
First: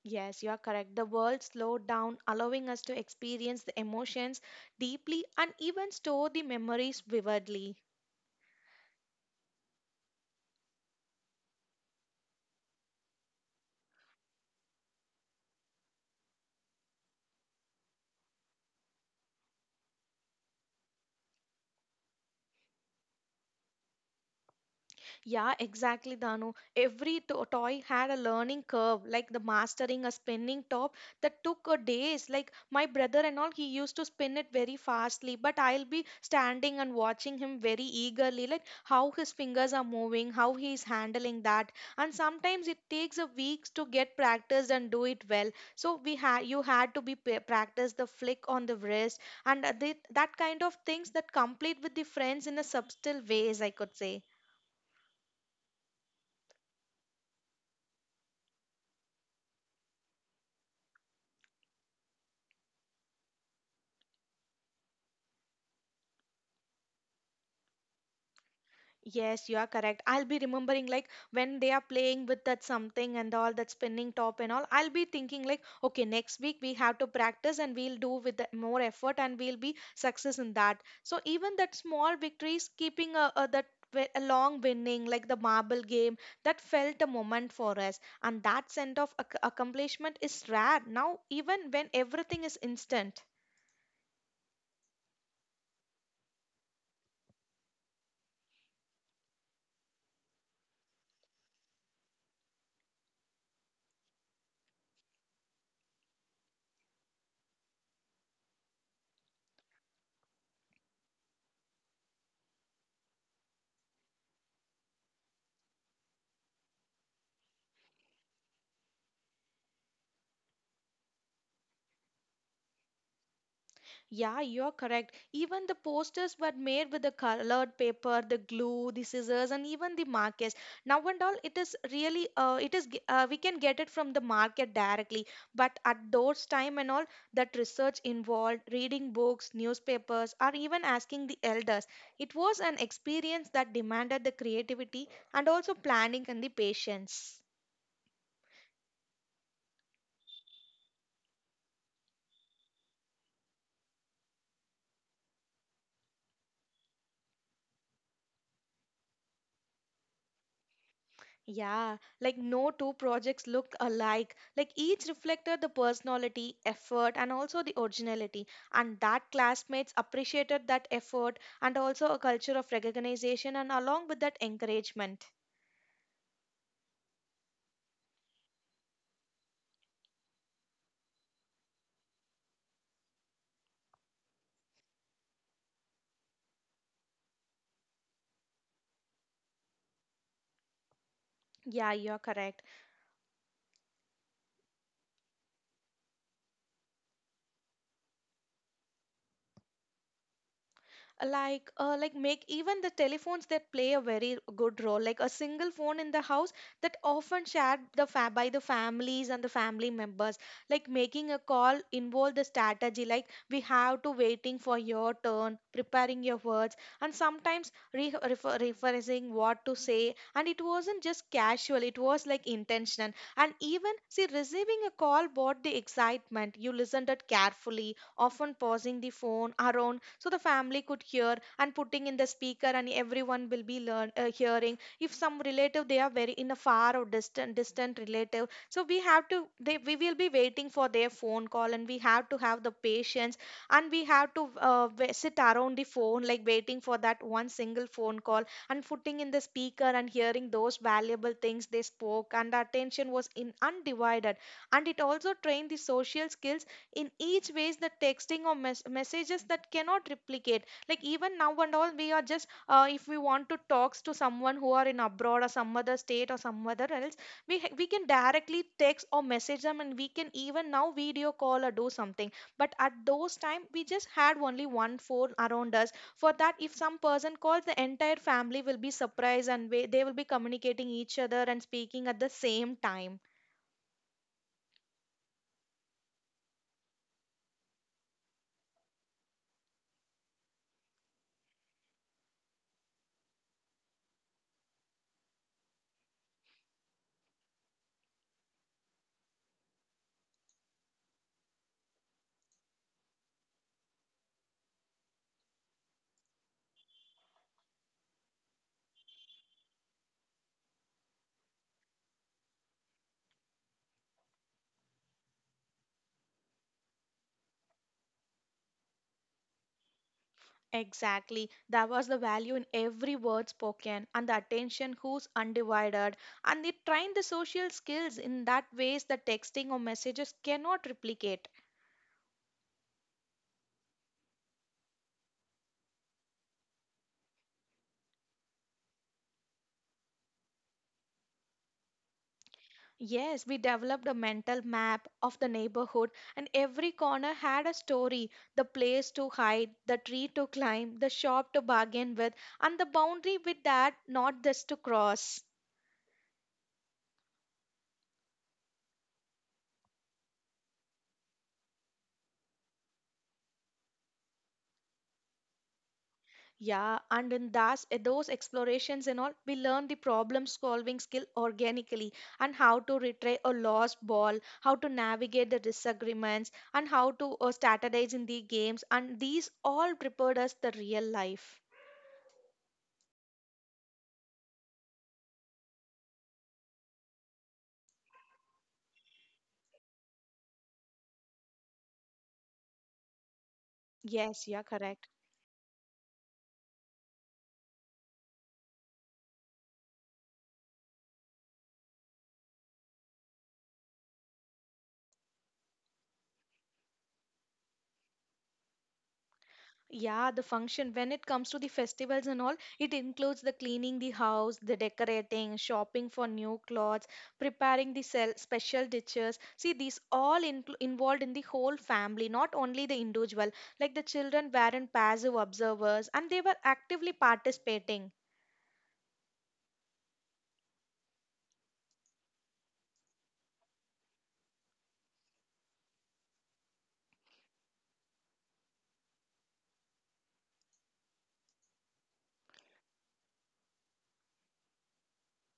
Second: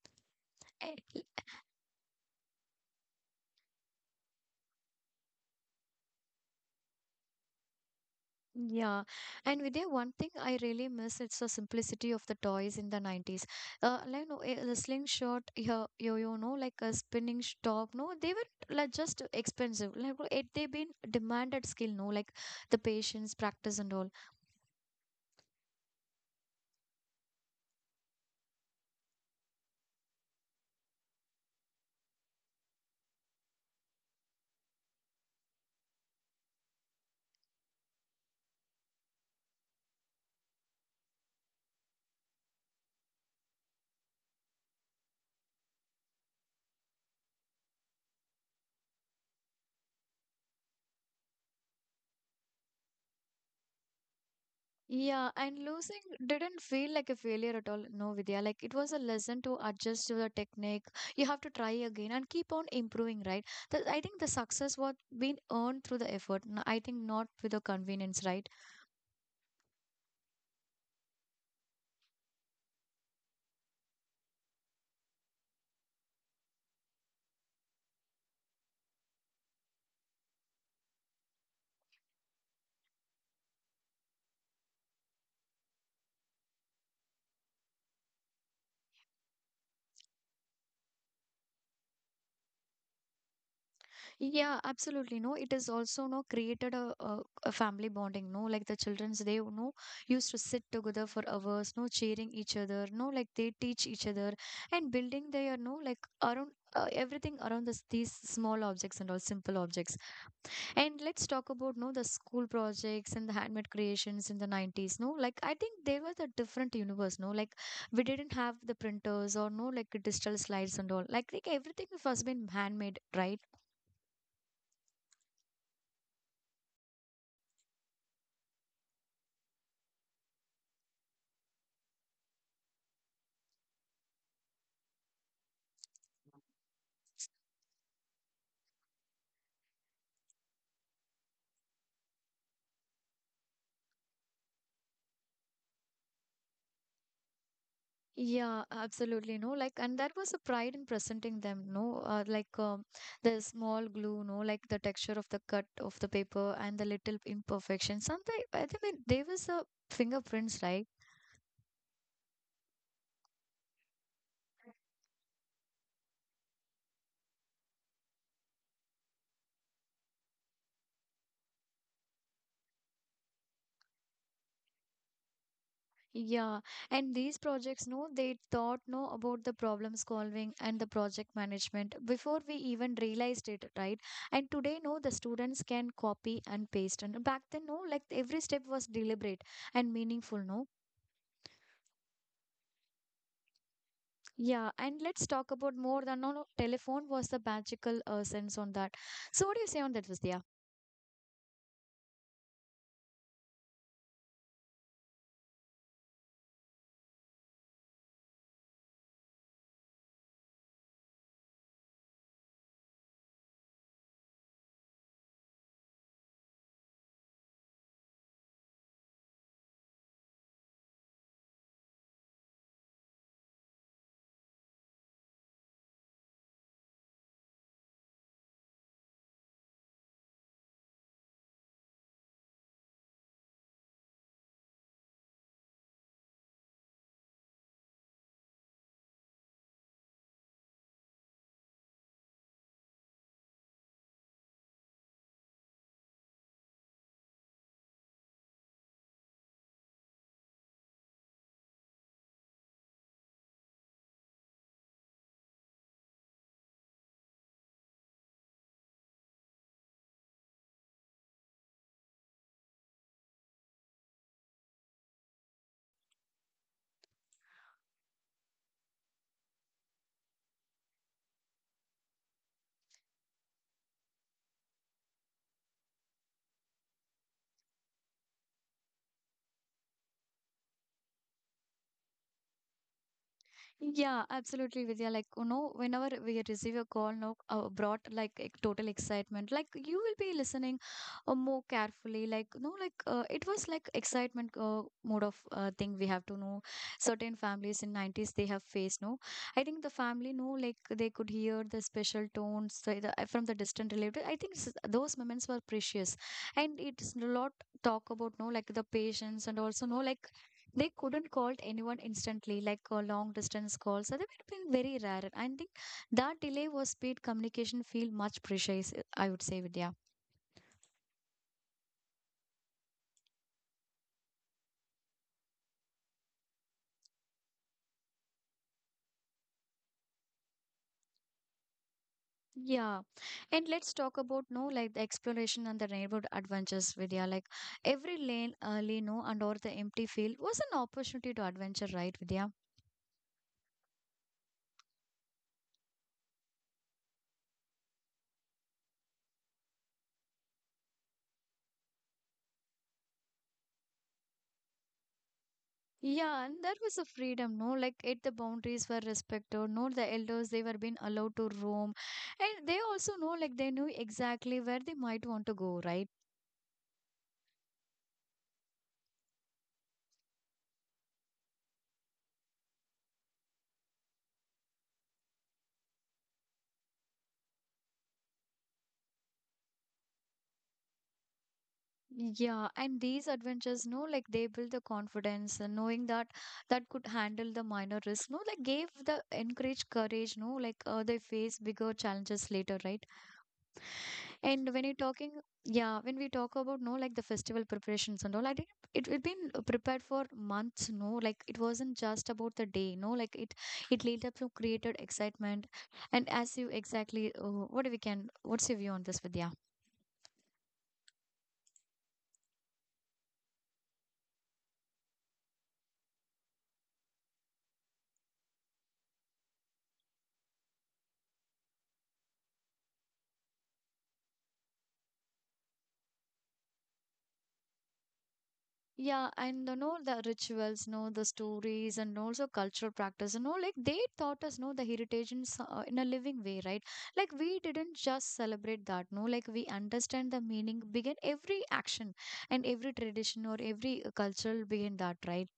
Speaker 2: Yes, you are correct. The
Speaker 1: Eh,
Speaker 2: world slowed down, allowing us to experience the emotions deeply and even store the memories vividly.
Speaker 1: yeah, and Vidya, one thing I really miss it's the simplicity of the toys in the nineties. Uh, like no, eh, the slingshot, yo, yo, yo, no, like a spinning sh- top, no, they were like just expensive. Like no, it they been demanded skill, no, like the patience, practice, and all.
Speaker 2: Yeah, exactly, Danu. Every to- toy had a learning curve, like the mastering a spinning top that took a days. Like my brother and all, he used to spin it very fastly, but I'll be standing and watching him very eagerly, like how his fingers are moving, how he is handling that. And sometimes it takes a weeks to get practiced and do it well. So we had you had to be pa- practice the flick on the wrist and uh, the, that kind of things that complete with the friends in a subtle ways, I could say.
Speaker 1: Yeah, and losing didn't feel like a failure at all, no, Vidya. Like it was a lesson to adjust to the technique. You have to try again and keep on improving, right? The, I think the success was being earned through the effort. n- I think not with the convenience, right?
Speaker 2: Yes, you are correct. I'll be remembering like when they are playing with that something and all that spinning top and all. I'll be thinking like, okay, next week we have to practice and we'll do with the more effort and we'll be success in that. So even that small victories, keeping a, a that wi- a long winning like the marble game that felt a moment for us, and that sense of ac- accomplishment is rare now even when everything is instant.
Speaker 1: Yeah, absolutely. No, it is also no created a, a, a family bonding. No, like the childrens, they you know used to sit together for hours. No, cheering each other. No, like they teach each other and building their no like around uh, everything around this these small objects and all simple objects. And let's talk about no the school projects and the handmade creations in the nineties. No, like I think there was a different universe. No, like we didn't have the printers or no like digital slides and all. Like, like everything was been handmade, right?
Speaker 2: Yeah, you're correct. Even the posters were made with the colored paper, the glue, the scissors, and even the markers. Now and all, it is really, uh, it is, g- uh, we can get it from the market directly. But at those time and all, that research involved reading books, newspapers, or even asking the elders. It was an experience that demanded the creativity and also planning and the patience.
Speaker 1: Yeah, absolutely. No, like, and that was a pride in presenting them. No, uh, like um, the small glue, no, like the texture of the cut of the paper and the little imperfection. Something, I think there was a fingerprints, right?
Speaker 2: Yeah, like no two projects look alike. Like each reflected the personality, effort, and also the originality. And that classmates appreciated that effort and also a culture of recognition and along with that encouragement.
Speaker 1: Yeah, and these projects, no, they thought no about the problem solving and the project management before we even realized it, right? And today, no, the students can copy and paste, and back then, no, like every step was deliberate and meaningful, no.
Speaker 2: Yeah, you're correct.
Speaker 1: Yeah, and let's talk about more than no, no, telephone was the magical uh, sense on that. So, what do you say on that, Vidya?
Speaker 2: Like uh, like make even the telephones that play a very good role, like a single phone in the house that often shared the fa- by the families and the family members. Like making a call involve the strategy, like we have to waiting for your turn, preparing your words, and sometimes re- refer- referencing what to say, and it wasn't just casual, it was like intentional. And even see, receiving a call brought the excitement, you listened it carefully, often pausing the phone around so the family could hear, and putting in the speaker, and everyone will be learn, uh, hearing if some relative they are very in a far or distant distant relative, so we have to, they we will be waiting for their phone call, and we have to have the patience. And we have to uh, wa- sit around the phone like waiting for that one single phone call, and putting in the speaker and hearing those valuable things they spoke, and the attention was in undivided. And it also trained the social skills in each ways the texting or mes- messages that cannot replicate. Like even now and all, we are just uh, if we want to talks to someone who are in abroad or some other state or some other else, we ha- we can directly text or message them, and we can even now video call or do something. But at those time, we just had only one phone around us. For that, if some person calls, the entire family will be surprised, and we, they will be communicating each other and speaking at the same time.
Speaker 1: Yeah, absolutely, Vidya. Like, you know, whenever we receive a call, no, uh, brought like ex- total excitement. Like, you will be listening uh, more carefully. Like, no, like uh, it was like excitement uh, mode of uh, thing. We have to know certain families in nineties they have faced. No, I think the family no, like they could hear the special tones the, the, uh, from the distant relative. I think s- those moments were precious, and it's a lot talk about no, like the patience and also no, like they couldn't call anyone instantly like uh, long distance calls, so they were being very rare. I think that delay was speed communication feel much precious, uh, I would say, Vidya.
Speaker 2: Exactly. There was the value in every word spoken and the attention who's undivided. And they trained the social skills in that ways that texting or messages cannot replicate.
Speaker 1: Yeah, and let's talk about no, like the exploration and the neighborhood adventures, Vidya. Like every lane early no, and or the empty field was an opportunity to adventure, right, Vidya?
Speaker 2: Yes, we developed a mental map of the neighborhood, and every corner had a story. The place to hide, the tree to climb, the shop to bargain with, and the boundary with that not just to cross.
Speaker 1: Yeah, and that was a freedom, no? Like, it the boundaries were respected, no? The elders, they were being allowed to roam. And they also know, like, they knew exactly where they might want to go, right?
Speaker 2: Yeah, and in that's, those explorations and all, we learn the problem solving skill organically, and how to retrieve a lost ball, how to navigate the disagreements, and how to uh, strategize in the games. And these all prepared us the real life.
Speaker 1: Yeah, and these adventures, no, like they build the confidence, and knowing that that could handle the minor risk, no, like gave the encourage courage, no, like uh, they face bigger challenges later, right?
Speaker 2: Yes, yeah,
Speaker 1: And when you're
Speaker 2: correct.
Speaker 1: talking, yeah, when we talk about no, like the festival preparations and all, I didn't, it had been prepared for months, no, like it wasn't just about the day, no, like it it led up to created excitement, and as you exactly, uh, what do we can, what's your view on this, Vidya?
Speaker 2: Yeah, the function, when it comes to the festivals and all, it includes the cleaning the house, the decorating, shopping for new clothes, preparing the sel- special dishes. See, these all inclu- involved in the whole family, not only the individual. Like the children weren't passive observers, and they were actively participating.
Speaker 1: Yeah, and you know the rituals, know the stories, and also cultural practice, you know, like they taught us, know the heritage in, so- uh, in a living way, right? Like we didn't just celebrate that, no, like we understand the meaning behind every action and every tradition or every uh, cultural behind that, right?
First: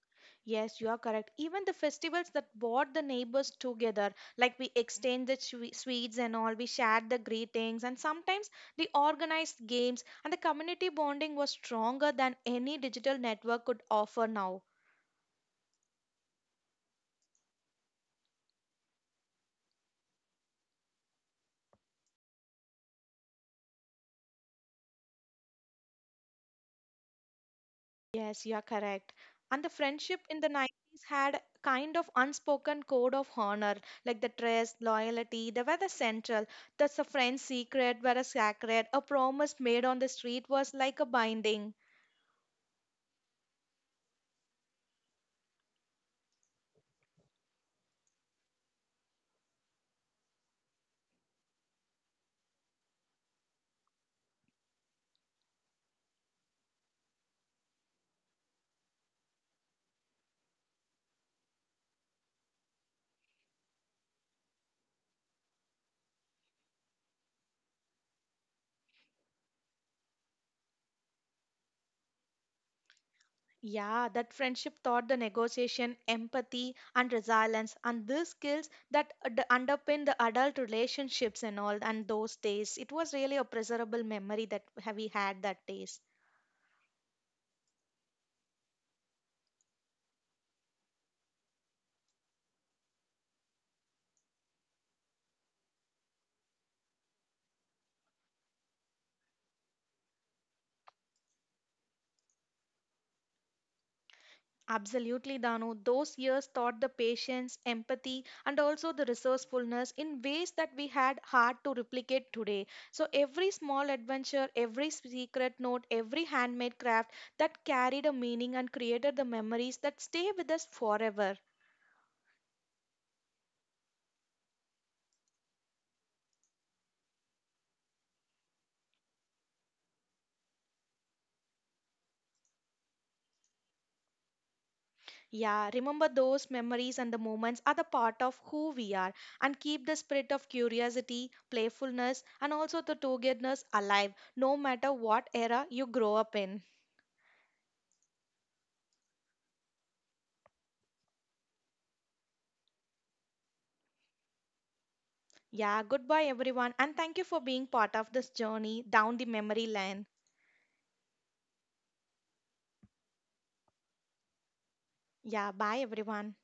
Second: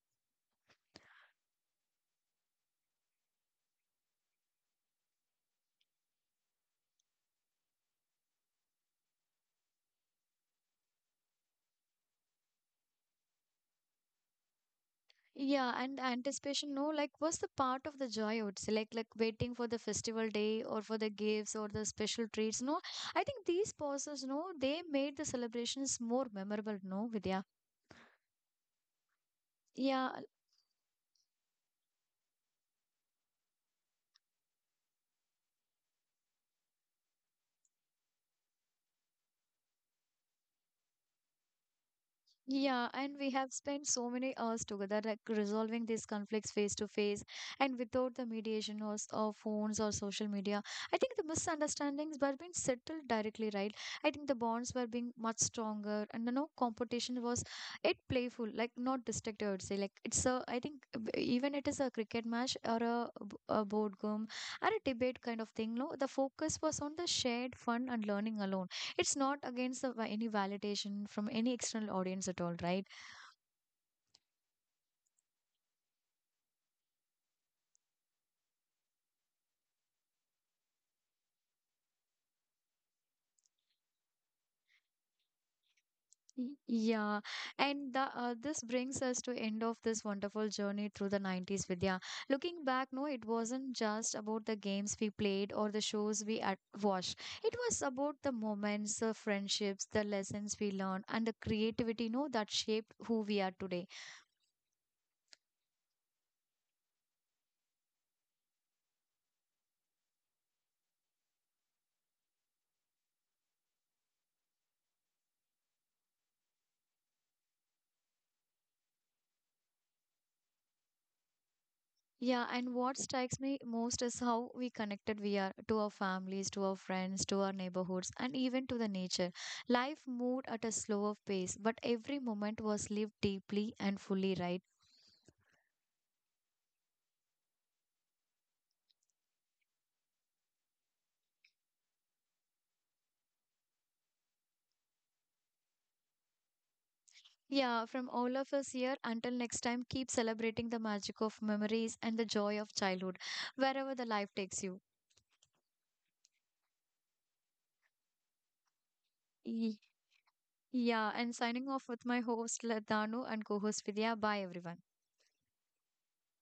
Speaker 2: Yes, you are correct. Even the festivals that brought the neighbors together, like we exchanged the swe- sweets and all, we shared the greetings, and sometimes they organized games, and the community bonding was stronger than any digital network could offer now.
Speaker 1: Yeah, and the anticipation, no, like was the part of the joy, I would say, like like waiting for the festival day or for the gifts or the special treats, no. I think these pauses, no, they made the celebrations more memorable, no, Vidya.
Speaker 2: Yes, you are correct. And the
Speaker 1: Yeah.
Speaker 2: friendship in the nineties had kind of unspoken code of honor, like the trust, loyalty, they were the central. That's a friend's secret were a sacred. A promise made on the street was like a binding.
Speaker 1: Yeah, and we have spent so many hours together, like resolving these conflicts face to face and without the mediation of, of phones or social media. I think the misunderstandings were being settled directly, right? I think the bonds were being much stronger, and you know, competition was it playful, like not destructive. I would say, like it's a. I think uh, b- even it is a cricket match or a, b- a board game or a debate kind of thing. No, the focus was on the shared fun and learning alone, it's not against the, va- any validation from any external audience at all, right?
Speaker 2: Yeah, that friendship taught the negotiation, empathy, and resilience, and these skills that ad- underpin the adult relationships and all, and those days. It was really a pleasurable memory that ha- we had that days.
Speaker 1: Y- yeah, and the, uh, this brings us to end of this wonderful journey through the nineties, Vidya. Looking back no, it wasn't just about the games we played or the shows we at- watched. It was about the moments, the friendships, the lessons we learned, and the creativity no, that shaped who we are today.
Speaker 2: Absolutely, Danu. Those years taught the patience, empathy, and also the resourcefulness in ways that we had hard to replicate today. So, every small adventure, every secret note, every handmade craft that carried a meaning and created the memories that stay with us forever.
Speaker 1: Yeah, and what strikes me most is how we connected we are to our families, to our friends, to our neighborhoods, and even to the nature. Life moved at a slower pace, but every moment was lived deeply and fully, right?
Speaker 2: Yeah, remember those memories and the moments are the part of who we are, and keep the spirit of curiosity, playfulness, and also the togetherness alive, no matter what era you grow up in.
Speaker 1: Yeah, from all of us here until next time, keep celebrating the magic of memories and the joy of childhood, wherever the life takes you.
Speaker 2: Yeah, goodbye everyone, and thank you for being part of this journey down the memory
Speaker 1: Ye-
Speaker 2: lane.
Speaker 1: Yeah, and signing off with my host Ladanu and co host Vidya. Bye, everyone.
Speaker 2: Yeah, bye everyone.